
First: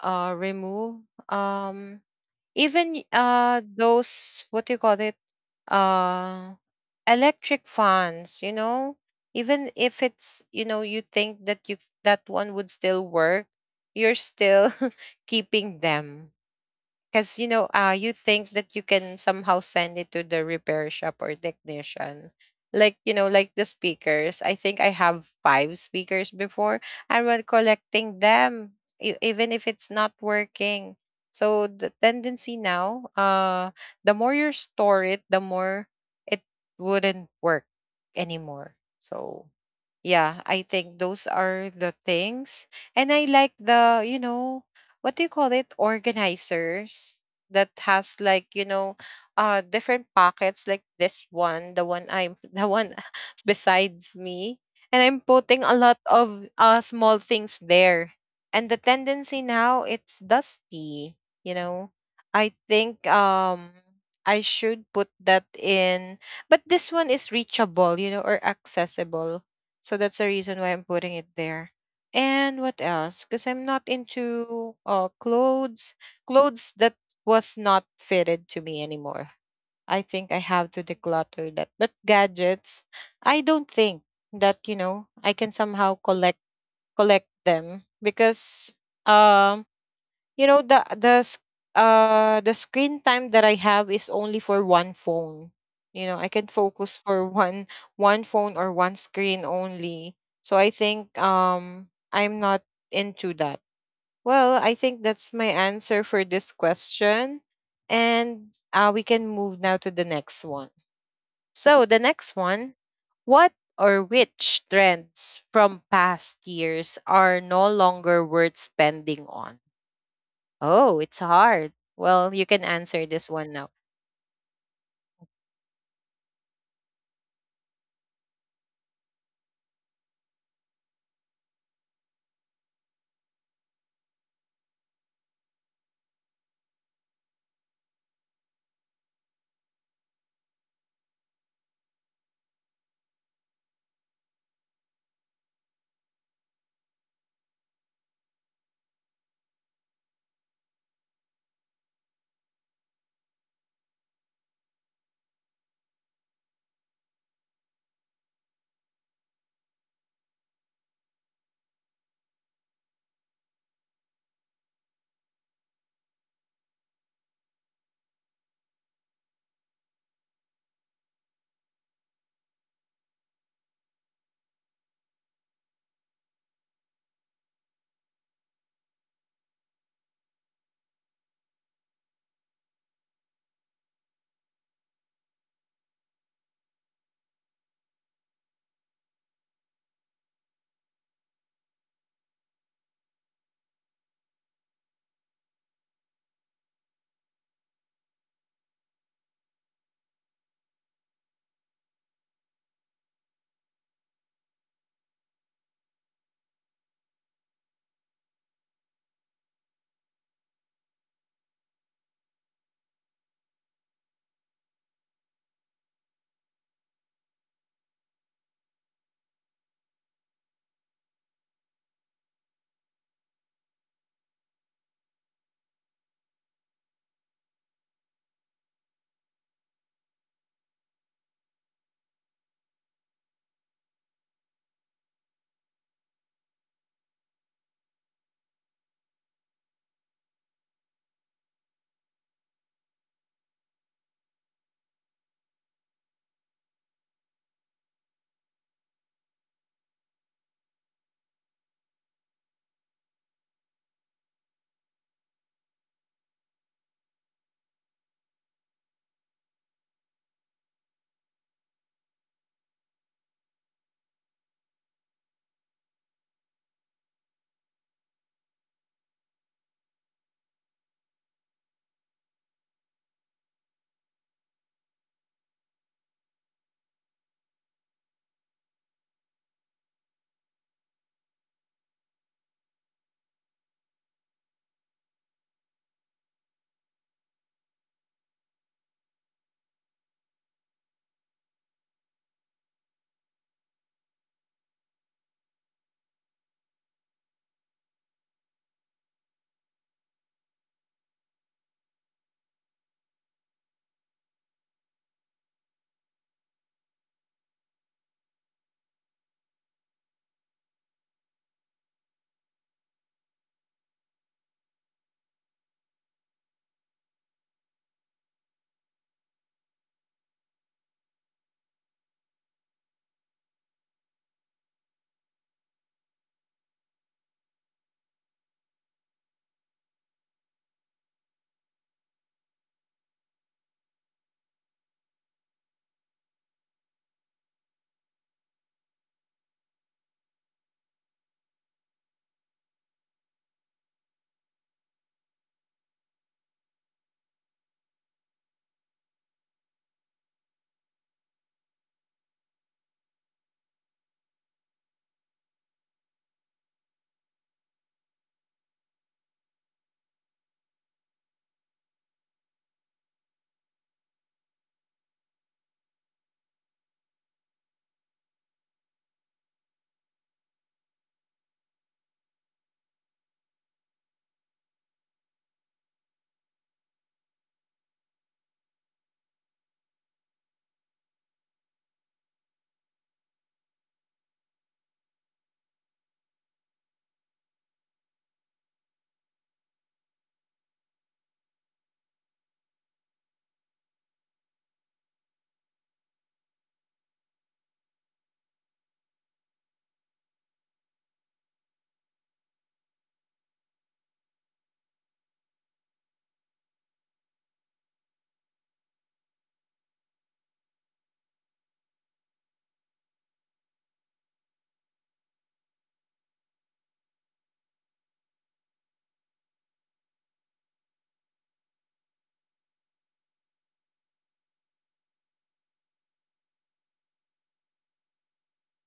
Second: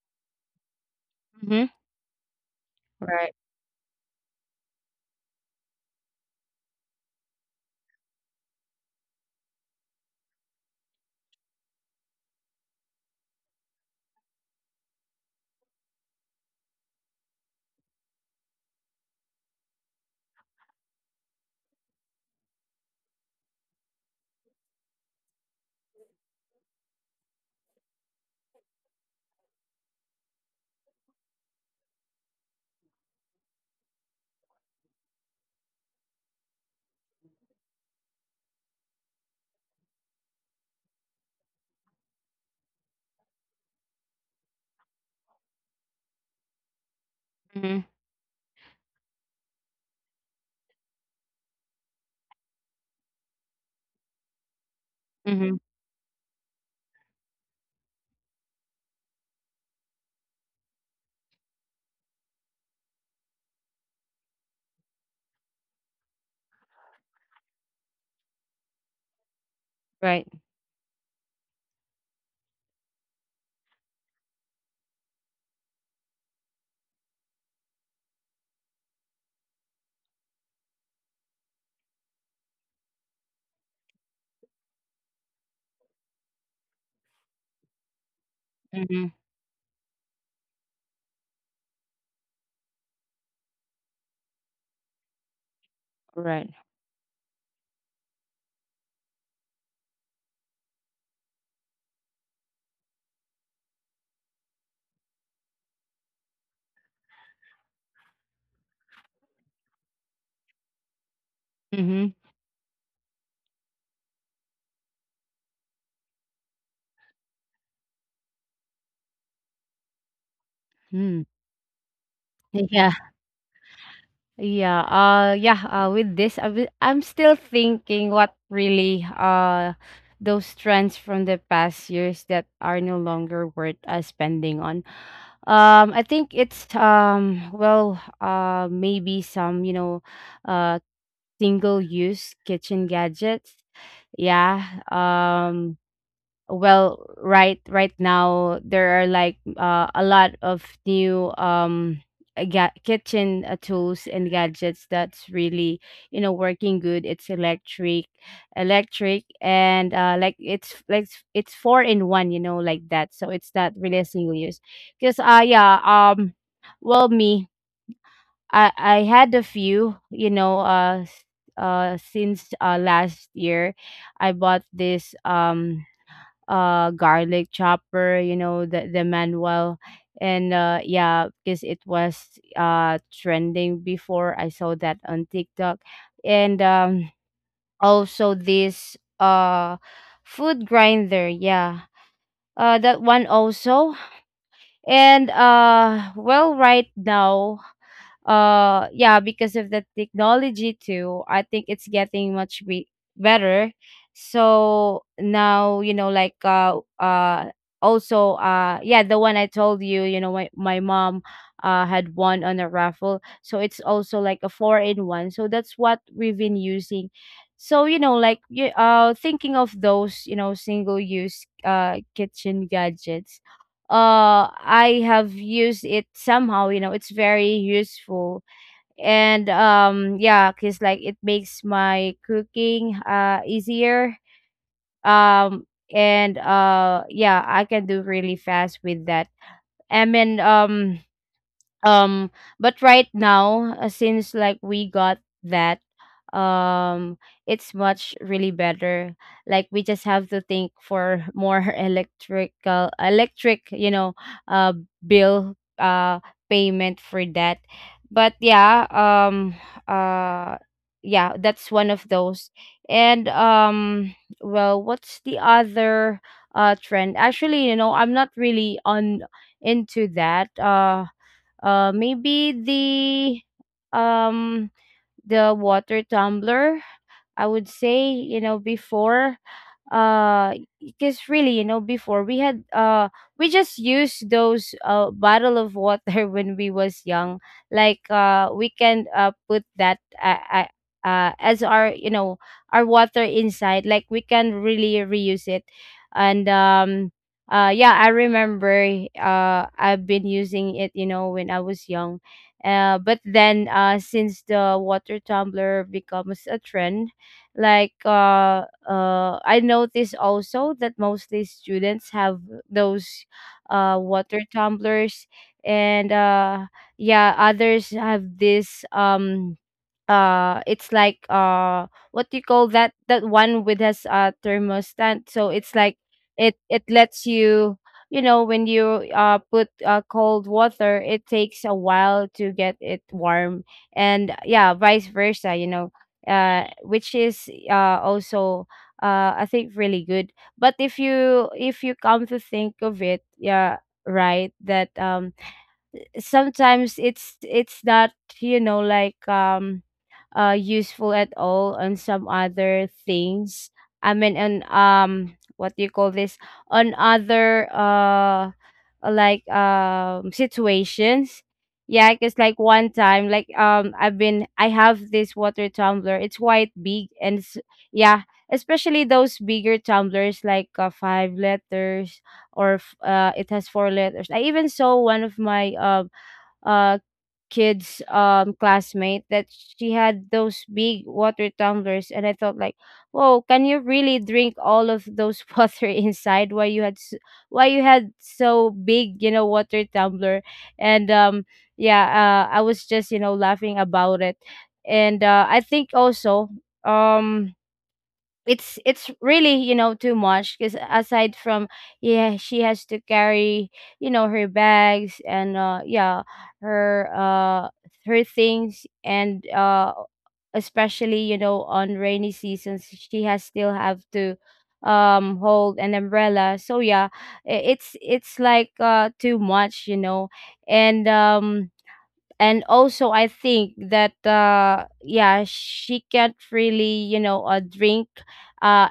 remove. Mhm. um even y- Right. uh those, what do you call it, uh electric fans, you know. Even if it's, you know, you think that, you that one would still work, you're still (laughs) keeping them. Because you know, you think that you can somehow send it to the repair shop or technician. Like, you know, like the speakers. I think I have five speakers before, and when collecting them, even if it's not working. So the tendency now, the more you store it, the more it wouldn't work anymore. So yeah, I think those are the things. And I like the, you know, what do you call it? Organizers that Mhm. has, like, you know, different pockets, like this one, the one I'm (laughs) the one (laughs) beside me. And I'm Mhm. putting a lot of, small things there. And the tendency now, it's dusty, you know. I think, I should put that in, but this one is reachable, you know, or accessible, so that's Right. the reason why I'm putting it there. And what else? Because I'm not into, clothes, clothes that was not fitted to me anymore. I think I have to declutter that. But gadgets, I don't think that, you know, I can somehow collect them, because, Mhm. um you know, the screen time that I have is only for one phone. You know, I Right. can focus for (laughs) one phone, or one screen only. So I think, I'm not into that. Well, I think that's my answer for this question. And, we can move now to the next one. So Mhm. the next one: what, or which trends from past years are no longer worth spending on? Oh, Hmm. it's hard. Well, you can Yeah. answer this one now. Yeah. Yeah, with this, I'm still thinking what really, those trends from the past years that are no longer worth, spending on. I think it's, well, maybe some, you know, uh single use kitchen gadgets. Yeah. Well, right now there are like, a lot of new, kitchen, tools and gadgets that's really, you know, working good. It's electric, and like, it's like, it's four in one, you know, like that, so it's not really a single use, because yeah, well, me, I had a few, you know, since last year I bought this, garlic chopper, you know, the manual. And yeah, because it was trending before, I saw that on TikTok. And also this food grinder, yeah, that one also. And well, right now, yeah, because of the technology too, I think it's getting much better. So now, you know, like, also, yeah, the one I told you, you know, my mom had won on a raffle, so it's also like a four in one, so that's what we've been using. So, you know, like, you, thinking of those, you know, single use kitchen gadgets, I have used it somehow, you know, it's very useful. And yeah, cuz like it makes my cooking easier. Um and yeah, I can do really fast with that. I mean, um but right now, since like we got that, um it's much really better. Like, we just have to think for more (laughs) electric, you know, uh bill, payment for that. But yeah, uh yeah, that's one of those. And well, what's the other trend? Actually, you know, I'm not really on into that. Maybe the, um the water tumbler. I would say, before, uh because really, before we had, we just used those bottle of water (laughs) when we was young. Like, we can put that, as our, our water inside, like we can really reuse it. And yeah, I remember, I've been using it, when I was young. But then, since the water tumbler becomes a trend, like uh I noticed also that mostly students have those water tumblers, and yeah, others have this, it's like, what do you call that, that one with this thermostat, so it's like, it lets you, you know when you, put cold water, it takes a while to get it warm. And yeah, vice versa, which is also, I think really good. But if you come to think of it, yeah, right, that, sometimes it's not, like, useful at all on some other things. I mean, on, what do you call this, on other, like, situations. Yeah, because like one time, like, I have this water tumbler, it's quite big and yeah, especially those bigger tumblers, like, five letters. Or it has four letters. I even saw one of my, uh, kid's classmate, that she had those big water tumblers, and I thought like, whoa, can you really drink all of those (laughs) water inside? Why you had why you had so big, water tumbler? And Yeah, I was just, laughing about it. And I think also, um it's really, too much, because aside from, yeah, she has to carry, her bags and, yeah, her, her things and, especially, on rainy seasons she has still have to, hold an umbrella. So yeah, it's like, too much, and um and also, I think that, yeah, she can't really, drink, uh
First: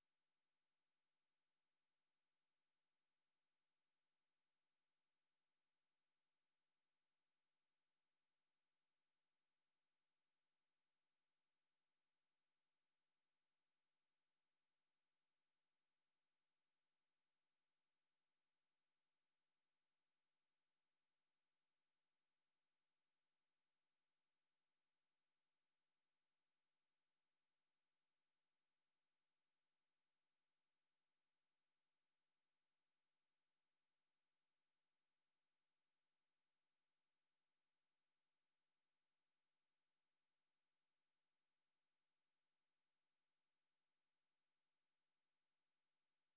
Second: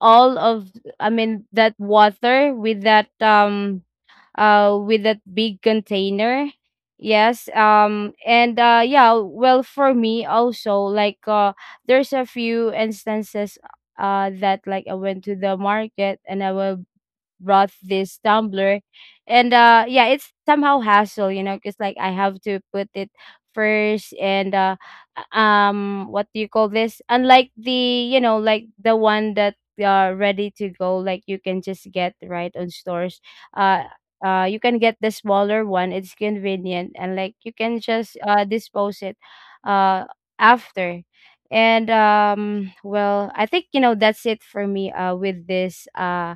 all of, I mean, that water with that, with that big container. Yes. And Yeah, well, for me also, like, there's a few instances, that like I went to the market and I will brought this tumbler. And Yeah, it's somehow hassle, because like I have to put it first. And What do you call this? Unlike the, like the one that, ready to go, like you can just get right on stores. uh you can get the smaller one, it's convenient, and like you can just dispose it uh after. And Well, I think, that's it for me, with this,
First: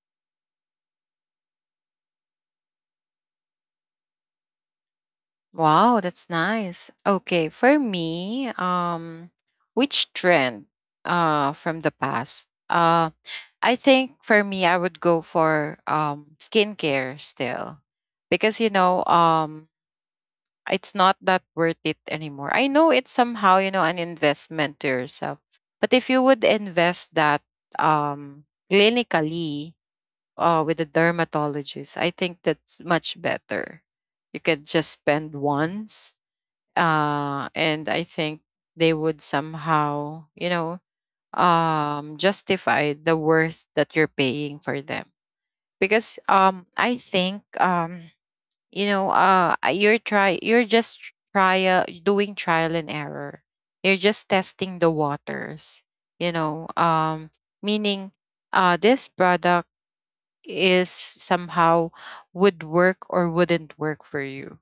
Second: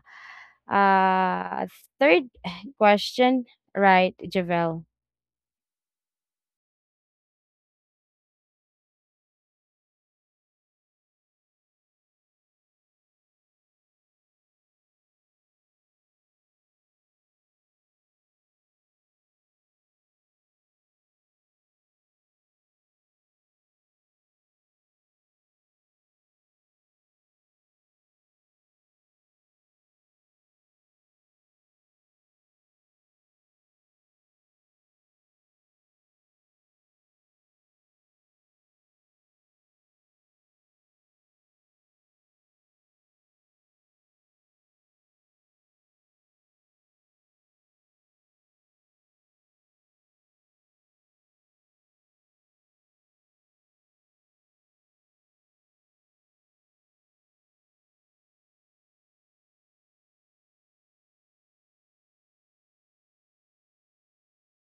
uh, third (sighs) question, right, Javel? Wow, that's nice. Okay, for me, which trend, from the past? I think for me I would go for, skincare still. Because you know, it's not that worth it anymore. I know it's somehow, you know, an investment to yourself. But if you would invest that, um clinically, with a dermatologist, I think that's much better. You could just spend once, and I think they would somehow, you know, justify the worth that you're paying for them. Because, I think, you know, you're just trial doing trial and error. You're just testing the waters, you know. Meaning, this product is somehow would work or wouldn't work for you.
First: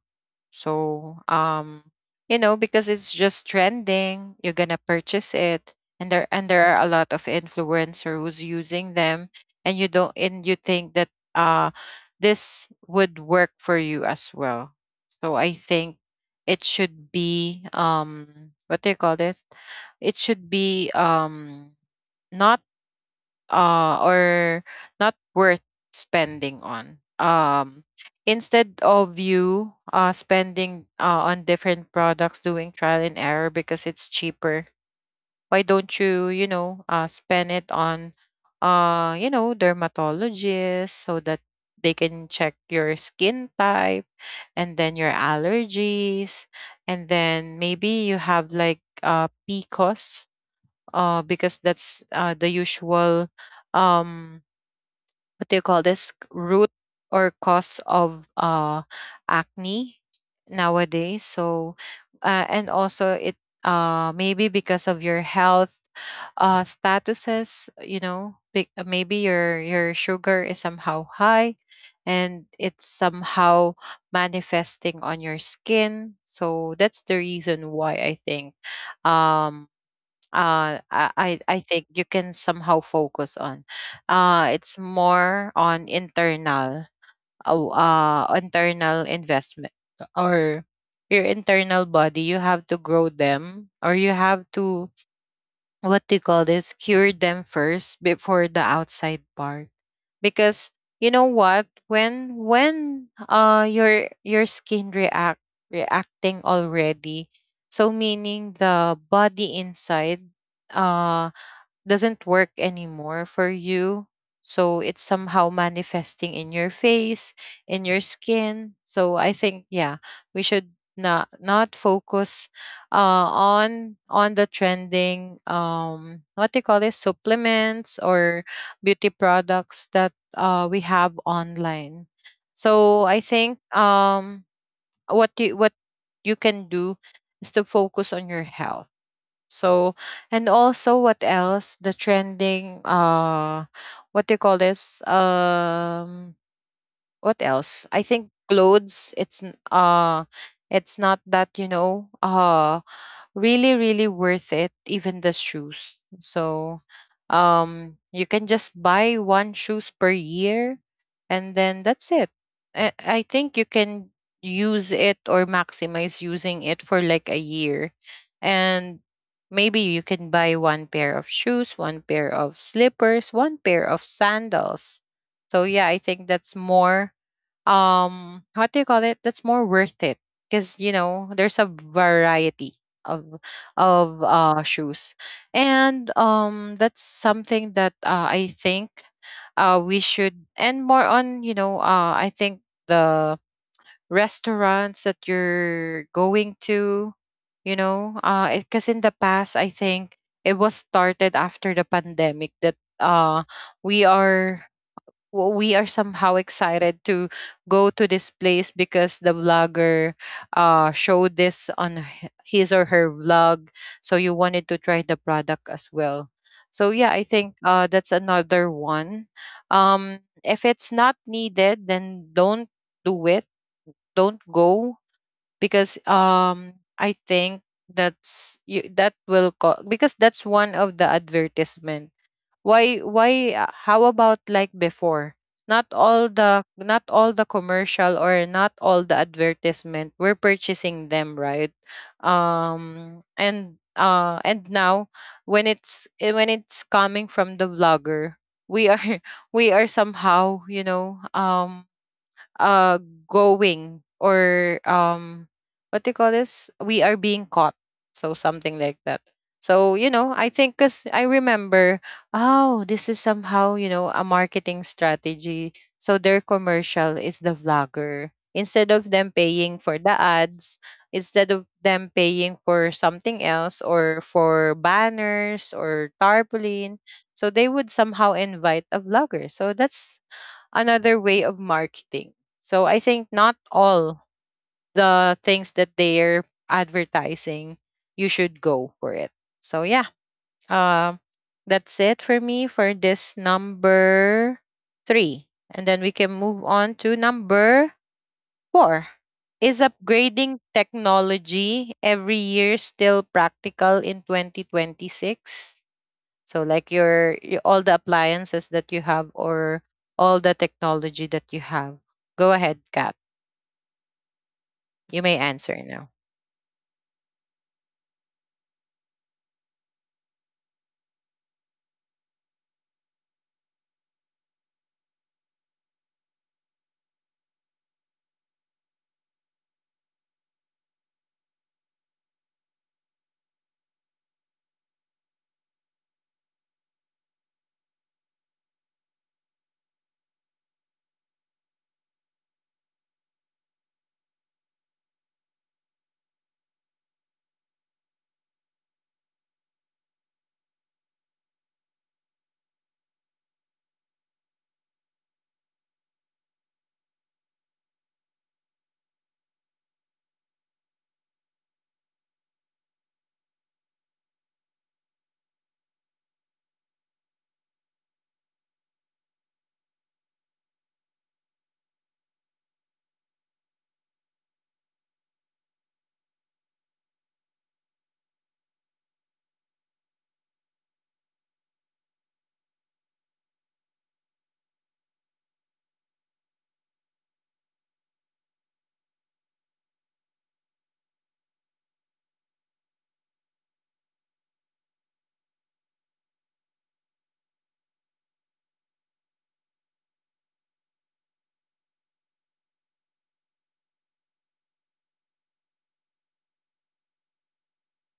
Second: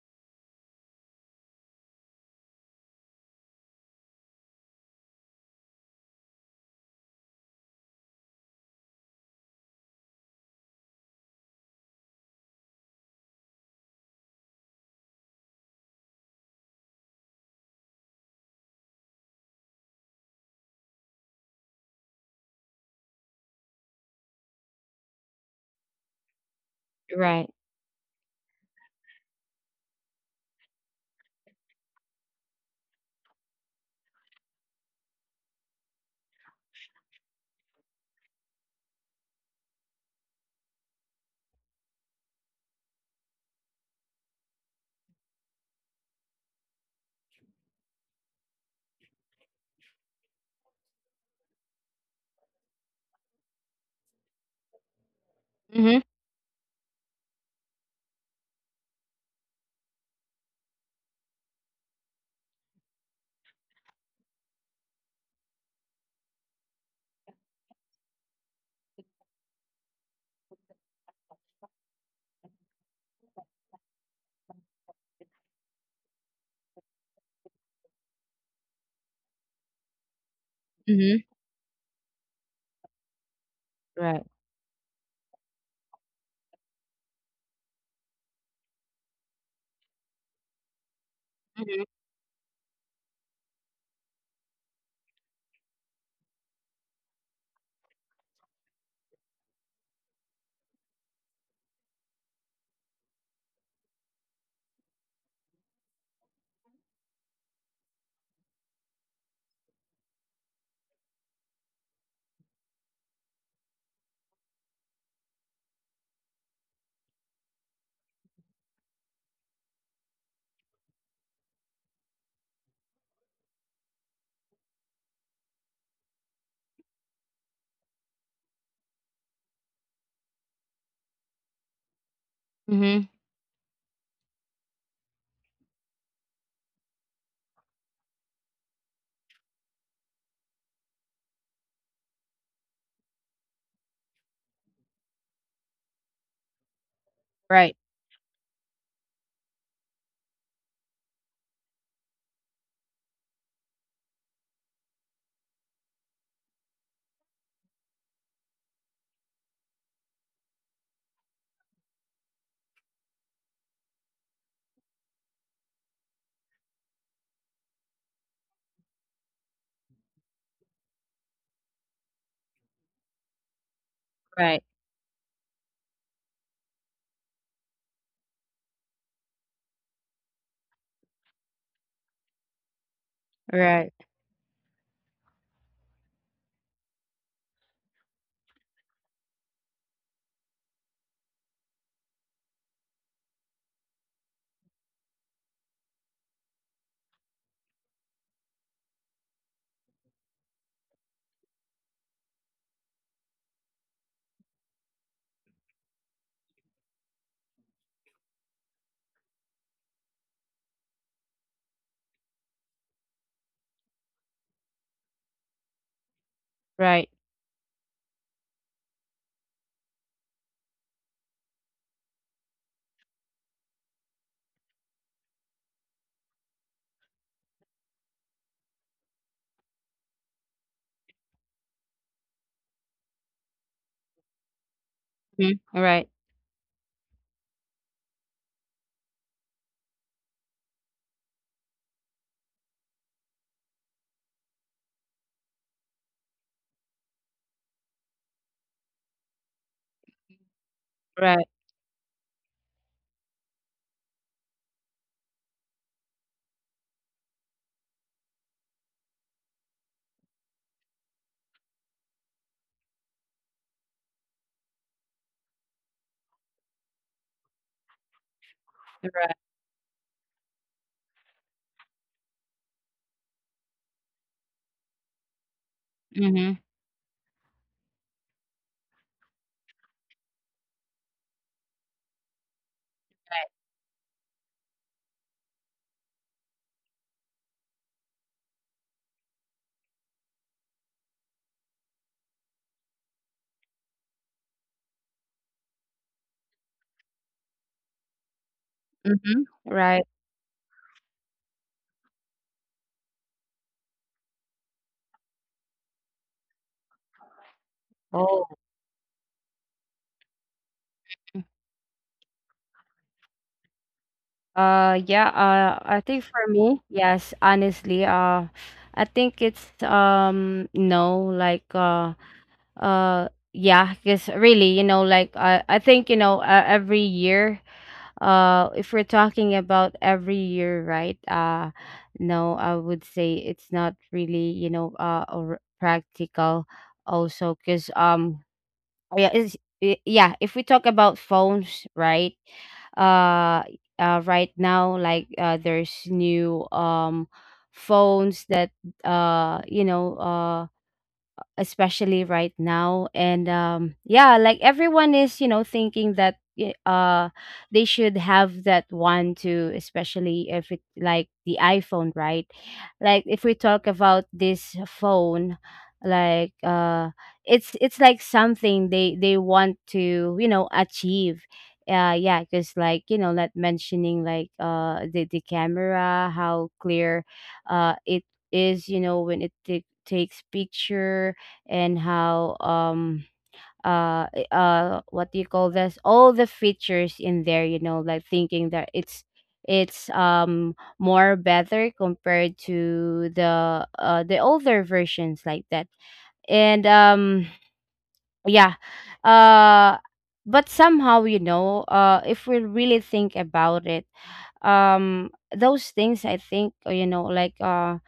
So, you know, because it's just trending, you're gonna purchase it, and there are a lot of influencer who's using them, and you don't and you think that, uh this would work for you as well. So I think it should be, what do you call this? It should be, not, or not worth spending on. Right. Instead of you spending on different products, doing trial and error because it's cheaper, why don't you, spend it on, dermatologists so that they can check your skin type and then your allergies and then maybe you have like PCOS because that's the usual, um, what do you call Mhm. this, root or cause of acne nowadays. So, and also it, maybe because of your health statuses, you know, maybe your sugar is somehow high and it's somehow manifesting on your skin, so that's the reason why I think um uh I I Mhm. I think you can somehow focus on. Right. Uh, it's more on internal, oh, internal investment, or your internal Mhm. body. You have to grow them, or you have to, what do you call this, cure them first before the outside part, because you know what, when your skin reacting already, so meaning the body inside uh doesn't work anymore for you. So it's somehow manifesting in your face, in your skin. So I think, yeah, we should not focus on the trending, um what they call this, supplements or beauty products that we have online. So Mhm. I think, what you can do is to focus on your health, so, and also what else? The trending, uh, what do you call this, um, what Right. else? I think clothes, it's n- it's not that, really really worth it, even the shoes. So, um, you can just buy one shoes per year and then that's it. I think you can use it or maximize using it for like a year, and maybe you can buy one pair of shoes, one pair of slippers, one pair of Right. sandals. So yeah, I think that's more, um what do you call it, that's more worth it, because you know, there's a variety of Right. of shoes. And um, that's something that I think we should, and more on, you know, I think the restaurants that you're going to, you know, because in the past, I think it was started after the pandemic that uh we are w- we are somehow excited to go to this place because the vlogger showed this on his or her vlog, so you wanted to try the product as well. So yeah, I Right. think that's another one. Um, if it's not needed, then don't do it, don't go, because um, I think that's, you that will co- because that's one of the advertisement. Why How about like before, Mhm. Right. Not all the commercial or not all the advertisement, we're purchasing them, right? Um, and now when it's when it's coming from the vlogger, we are (laughs) we are somehow, you know, Right. um, uh going, or um, what do you call this? We are being caught. So something like that. So, you know, I think, cuz I remember, oh, this is somehow, you know, a marketing strategy. So their commercial is the vlogger. Instead of Right. them paying for the ads, instead of them paying for something else or for banners or Mhm. tarpaulin, so they would somehow invite a vlogger. So that's another way of marketing. So I think not Right. all the things that they're advertising, you should go for it. So yeah, um, that's it for me for this number three. And then we can move on to number four. Mhm. Is Right. upgrading technology every year still practical in 2026? So like your all the Oh, appliances that you have, or all the technology that you have. Go ahead, Kat. You may yeah. answer now. I think for me, yes, honestly, I think it's, no, like, yeah, because really, like I think, every year. If we're talking about every year, right? No, I would say it's not really, or practical. Also because, yeah, it's, yeah, if we talk about phones, right? uh right now, like, there's new, phones that, uh you know uh especially right now. And Yeah, like everyone is, thinking that they should have that one too, especially if it like the iPhone, right? Like if we talk about this phone, like, it's like something they want to, achieve. Yeah, because, like not mentioning like, the camera, how clear it is, when it takes picture. And how, what do you call this, all the features in there, like thinking that it's, more better compared to the, the older versions like that. And Yeah. uh but somehow, if we really think about it, um those things, I think, like,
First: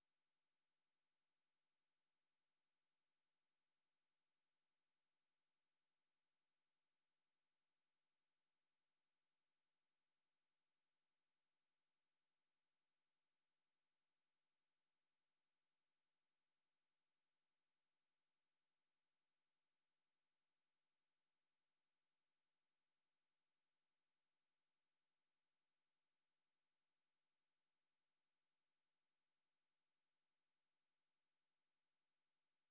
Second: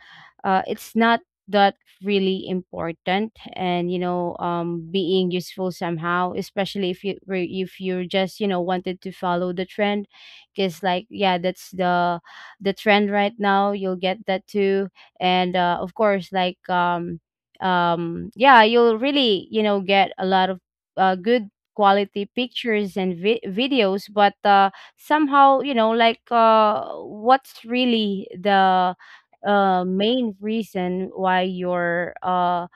it's not that really important. And, being useful somehow, especially if you if you're just, wanted to follow the trend, because like yeah, that's the trend right now, you'll get that too. And of course, like, yeah, you'll really, get a lot of, good quality pictures and videos. But, somehow, like, what's really the, main reason why you're,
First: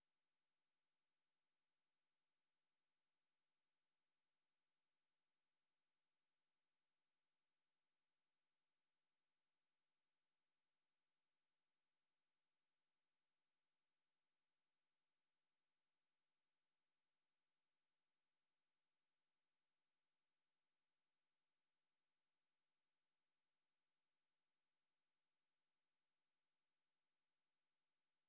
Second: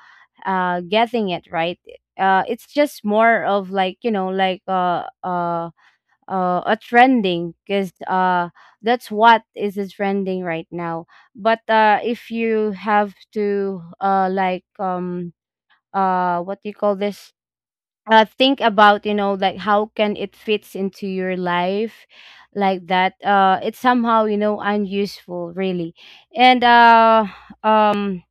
getting it, right. It's just more of like, like, a trending, because, that's what is a trending right now. But, if you have to, like, what do you call this? Think about, like how can it fits into your life, like that, it's somehow, unuseful really. And um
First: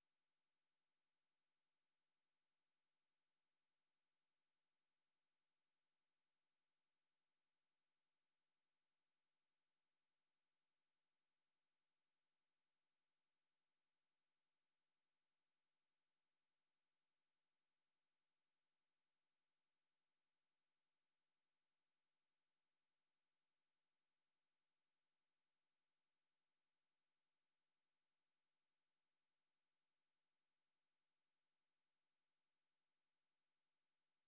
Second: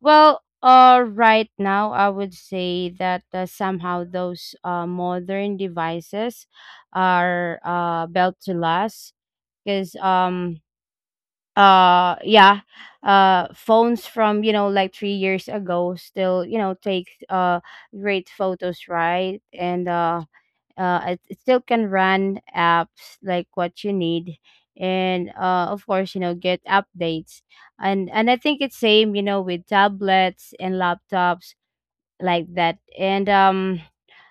well, right now I would say that, somehow those modern devices are built to last. Because, yeah, phones from, like 3 years ago still, take great photos, right? and It still can run apps like what you need, and, of course, get updates. And I think it's same, with tablets and laptops like that. And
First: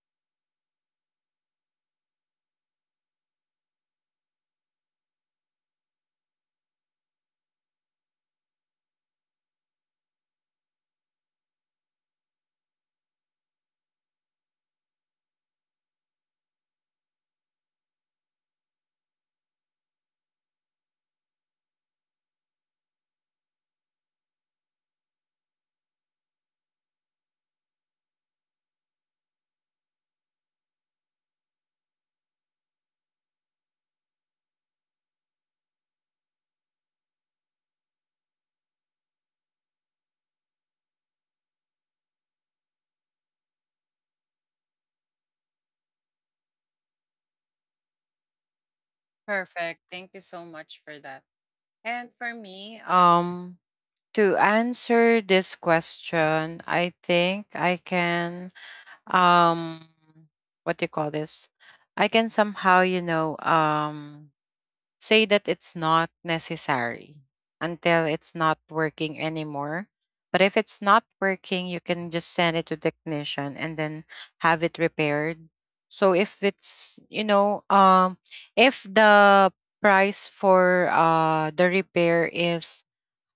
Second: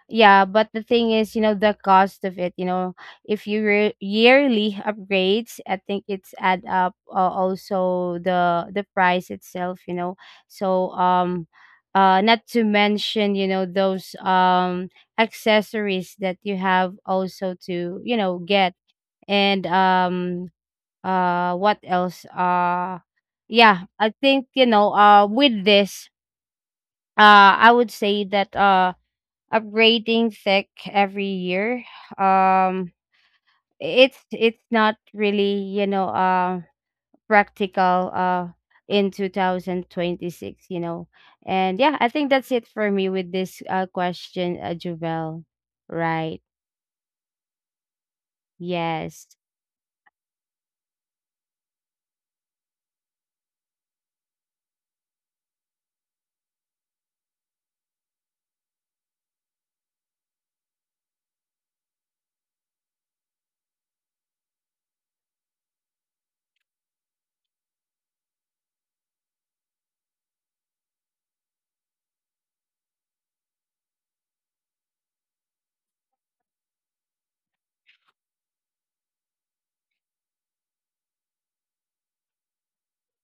yeah, but the thing is, the cost of it, if you yearly upgrades, I think it's add up, also the price itself, you know. So um Not to mention, those, accessories that you have also to, get. And What else? Yeah, I think, with this, uh I would say that upgrading tech every year, um it's not really, practical in 2026, you know. And yeah, I think that's it for me with this, question, Juvel. Right. Yes. Perfect. Thank you so much for that. And for me, to answer this question, I think I can, um, what do you call this? I can somehow, you know, um, say that it's not necessary until it's not working anymore. But if it's not working, you can just send it to technician and then have it repaired. So if it's, you know, um, if the price for the repair is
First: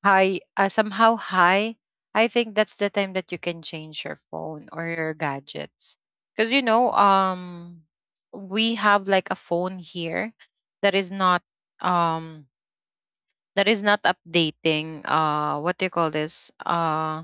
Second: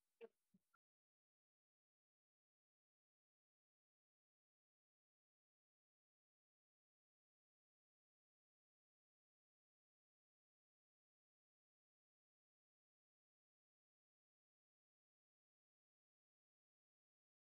high, somehow high, I think that's the time that you can change your phone or your gadgets. Because you know, um, we have like a phone here that is not, um, that is not updating, uh, what do you call this, uh,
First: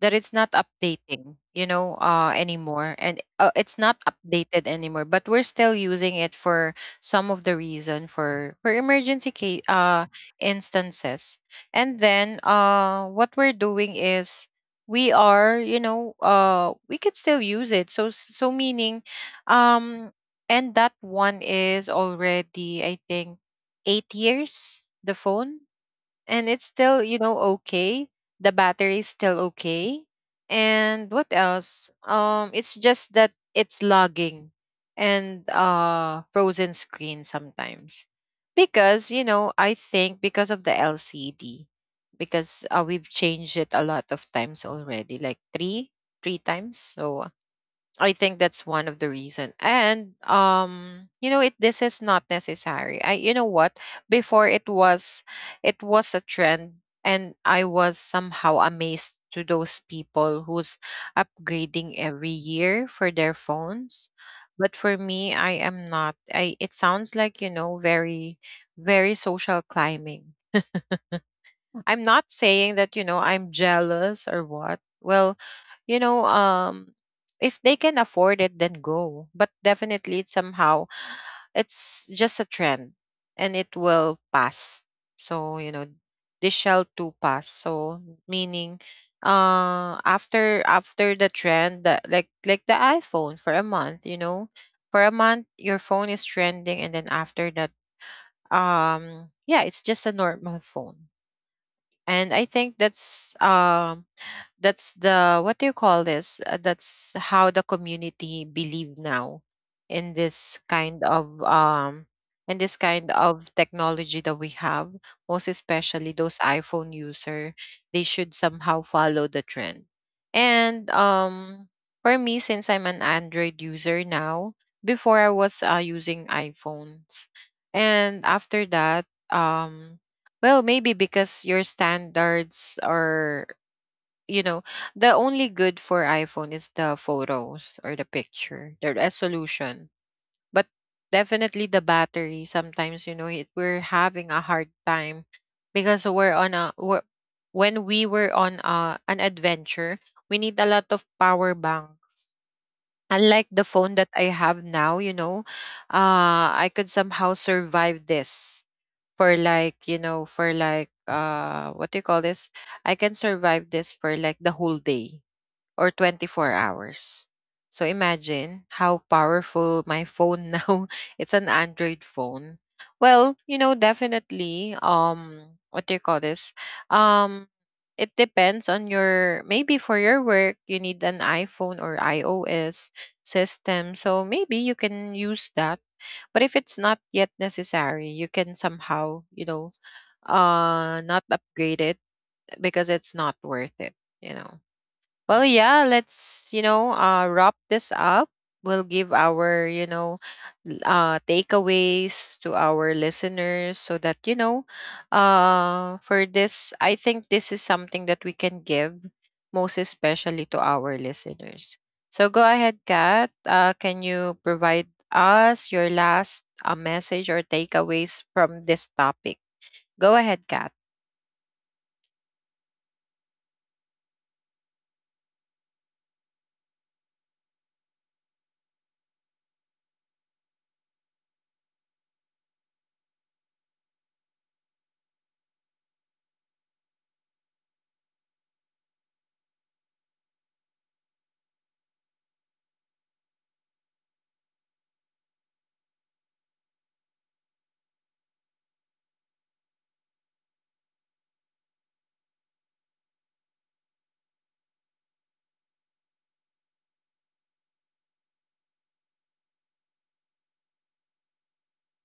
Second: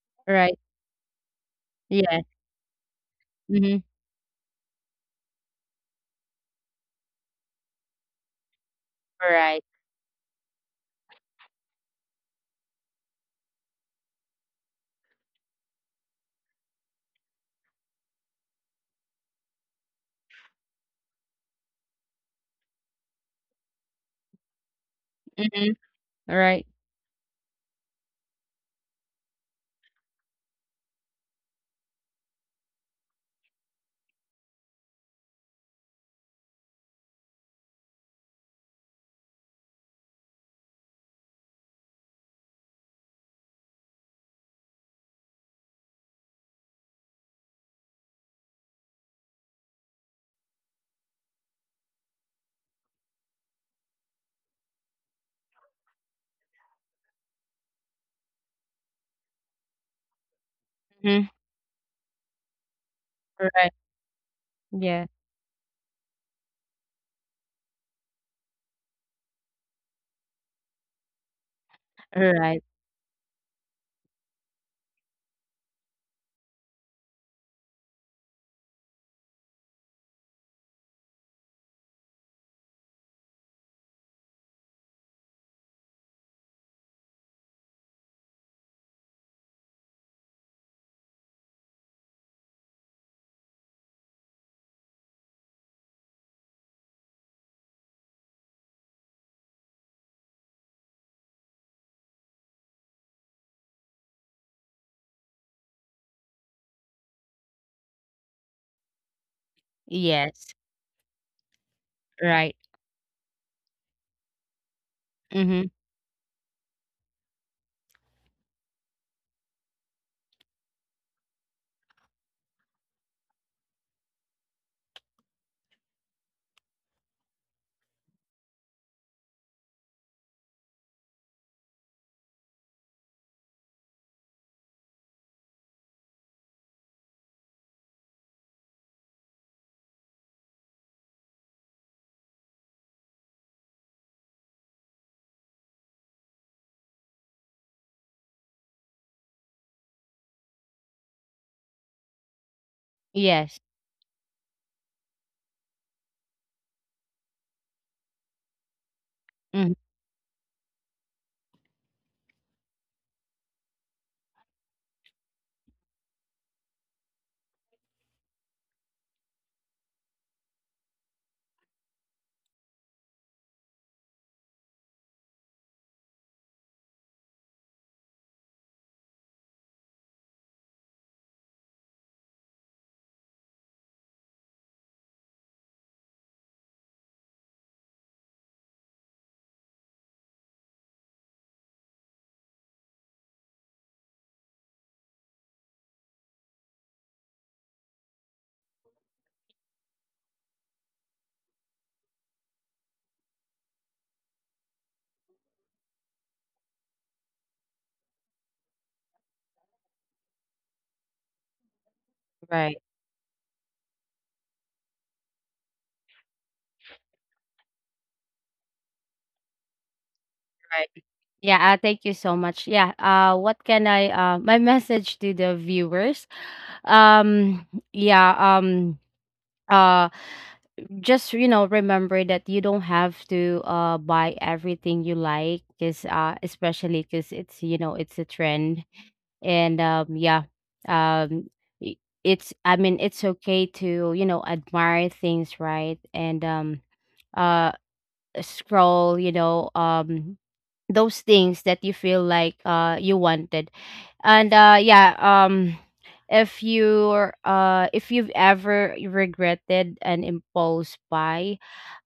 that it's not Right. updating, you know, Yeah. Anymore, and it's mm-hmm. not updated anymore, but we're still using it for some of the reason, for emergency case Right. Instances. And then what we're doing is we are, you know, we could still use it, so, so meaning um, and that one is already, I think, 8 years, the phone. mm-hmm. And it's Right. still, you know, okay, the battery is still okay. And what else, um, it's just that it's lagging, and uh, frozen screen sometimes, because you know, I think because of the LCD, because we've changed it a lot of times already, like three times. So I think that's one of the reason. And you know, it this is not necessary. I, you know what? Before, it was, it was a trend, and I was somehow amazed to those people who's mm-hmm. upgrading every year for their Right. phones. But for Yeah. me, I am not. I It sounds like, you know, very very social climbing. I'm not Right. saying that, you know, I'm jealous or what. Well, you know, um, if they can afford it, then go. But definitely it's somehow, it's just a trend, and it will pass. So you know, this shall too pass. So meaning, after the trend, that, like the iPhone, for a month, you know, for a month your phone is trending, and then after that, um, yeah, it's just a normal phone. And I think that's um, that's the, what do you call this? That's how the community believe now, in this Yes. kind of um, in Right. this kind of technology that we have, most mm-hmm. especially those iPhone user, they should somehow follow the trend. And um, for me, since I'm an Android user now, before I was using iPhones, and after that, um, well, maybe because your standards are, you know, the only good for iPhone is the photos or the picture, the resolution. But definitely the battery. Sometimes you know it, we're having a hard time because we're on a we're, when we were on a, an adventure, we need a lot of power banks, unlike Yes. the phone that I have now. You know, I could somehow survive this for mm-hmm. like, you know, for like, what do you call this? I can survive this for like the whole day, or 24 hours. So imagine how powerful my phone (laughs) now. It's an Android phone. Well, you know, definitely um, what do you call this? Um, it depends on your, maybe for your work you need an iPhone or iOS system. So maybe you can use that. But if it's not yet necessary, you can somehow, you know, not upgrade it, because it's not worth it, you know. Well, yeah, let's, you know, wrap this up. We'll give our, you know, takeaways to our listeners, so that, you know, for this, I think this is something that we can give most especially to our listeners. So go Right. ahead, Kat. Can you provide us your last message or takeaways from this topic? Go ahead, Kat. Right. Yeah, thank you so much. Yeah, what can I, my (laughs) message to the viewers? Um, yeah, um, uh, just, remember that you don't have to buy everything you like, because, especially because it's, it's a trend. And Yeah. um i- it's, I mean, it's okay to, admire things, right? and uh Scroll, those things that you feel like you wanted. And Yeah. If you're, if you've ever regretted an impulse buy,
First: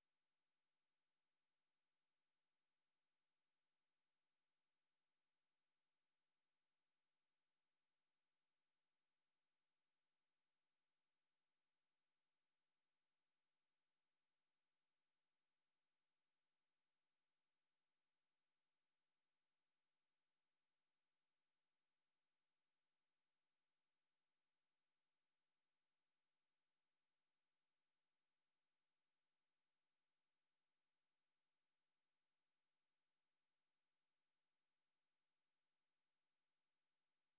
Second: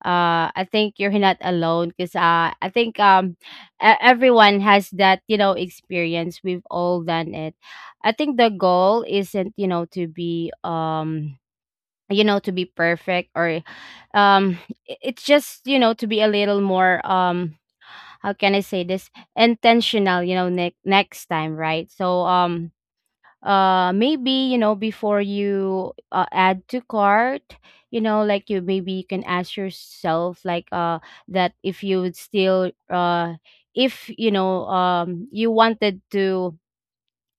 I think you're not alone, because, I think, everyone has that, experience, we've all done it. I think the goal isn't, to be, to be perfect, or, um it's just, to be a little more, how can I say this, intentional, next time, right. Maybe, before you, add to cart, like you, maybe you can ask yourself like, that if you would still if you, know you wanted to,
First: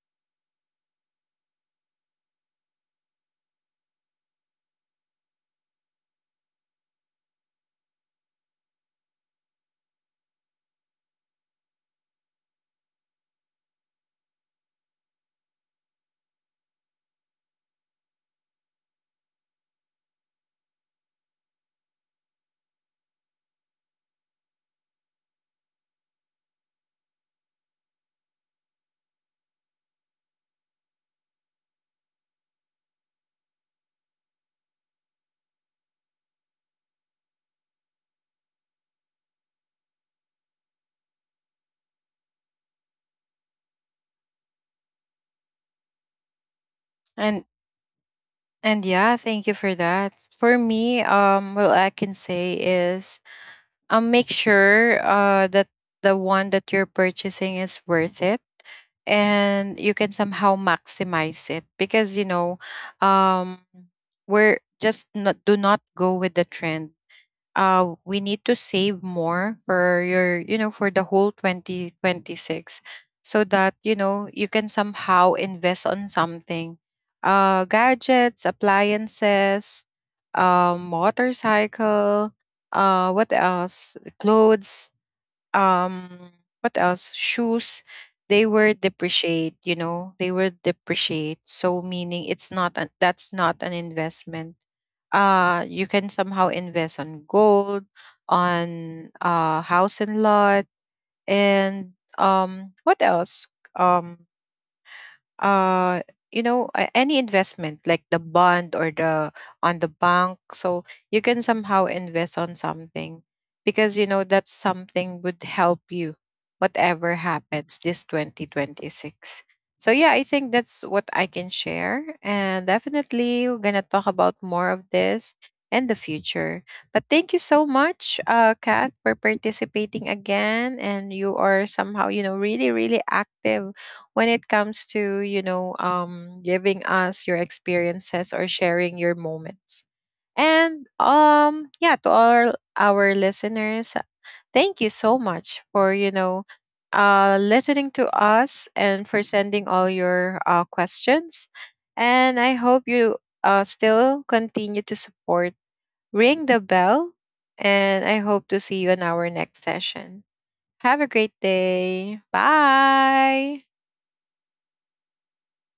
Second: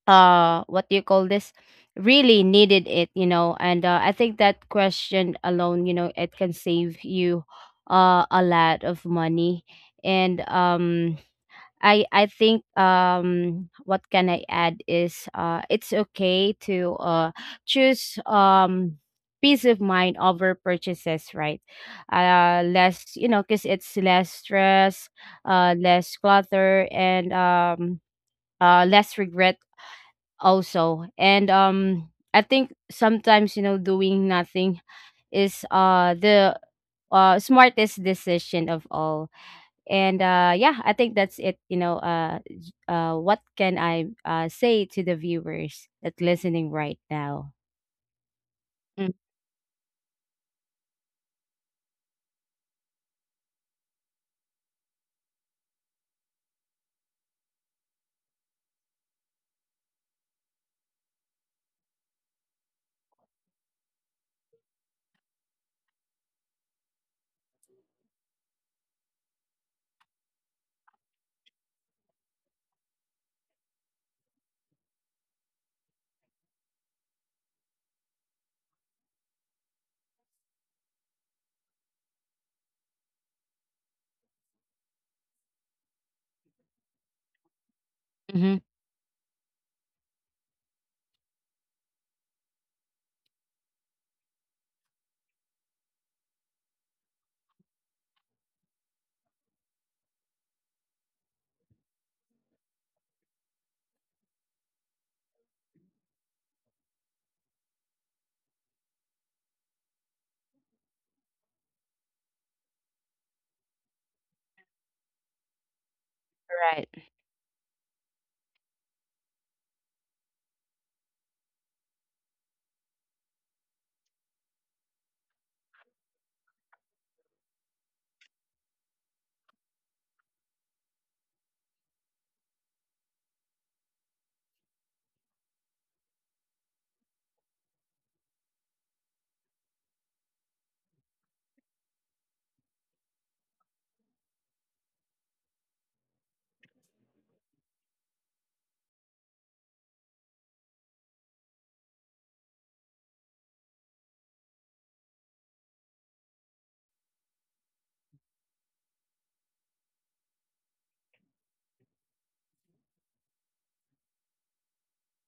what do you call this, really needed it, and, I think that question alone, it can save you a lot of money. And I think, what can I add is, it's okay to choose, peace of mind over purchases, right. Less, because it's less stress, less clutter, and, less regret also. And I think sometimes, doing nothing is, the, smartest decision of all. And, yeah, I think that's it, what can I, say to the viewers that listening right And now. And yeah, thank you for that. For me, well, I can say is, make sure that the one that you're purchasing is worth it, and you can somehow maximize it, because you know, um, we're just, not do not go with the trend. We need to save more for your, you know, for the whole 2026, so that, you know, you can somehow invest on something. Gadgets, appliances, motorcycle, what else? Clothes, um, what else? Shoes. They were Mm-hmm. depreciate, you know, they were depreciate. So meaning it's not, that's not an investment. You can somehow invest on gold, on house and lot, and um, what else, um, uh, you know, any investment like the bond, or the, on the bank. So you can somehow invest on something, because you know that something would help you Right. whatever happens this 2026. So yeah, I think that's what I can share. And definitely, we're gonna talk about more of this in the future. But thank you so much, Kat, for participating again. And you are somehow, you know, really really active when it comes to, you know, giving us your experiences or sharing your moments. And yeah, to all our listeners, thank you so much for, you know, listening to us and for sending all your questions. And I hope you still continue to support Ring the Bell. And I hope to see you in our next session. Have a great day. Bye.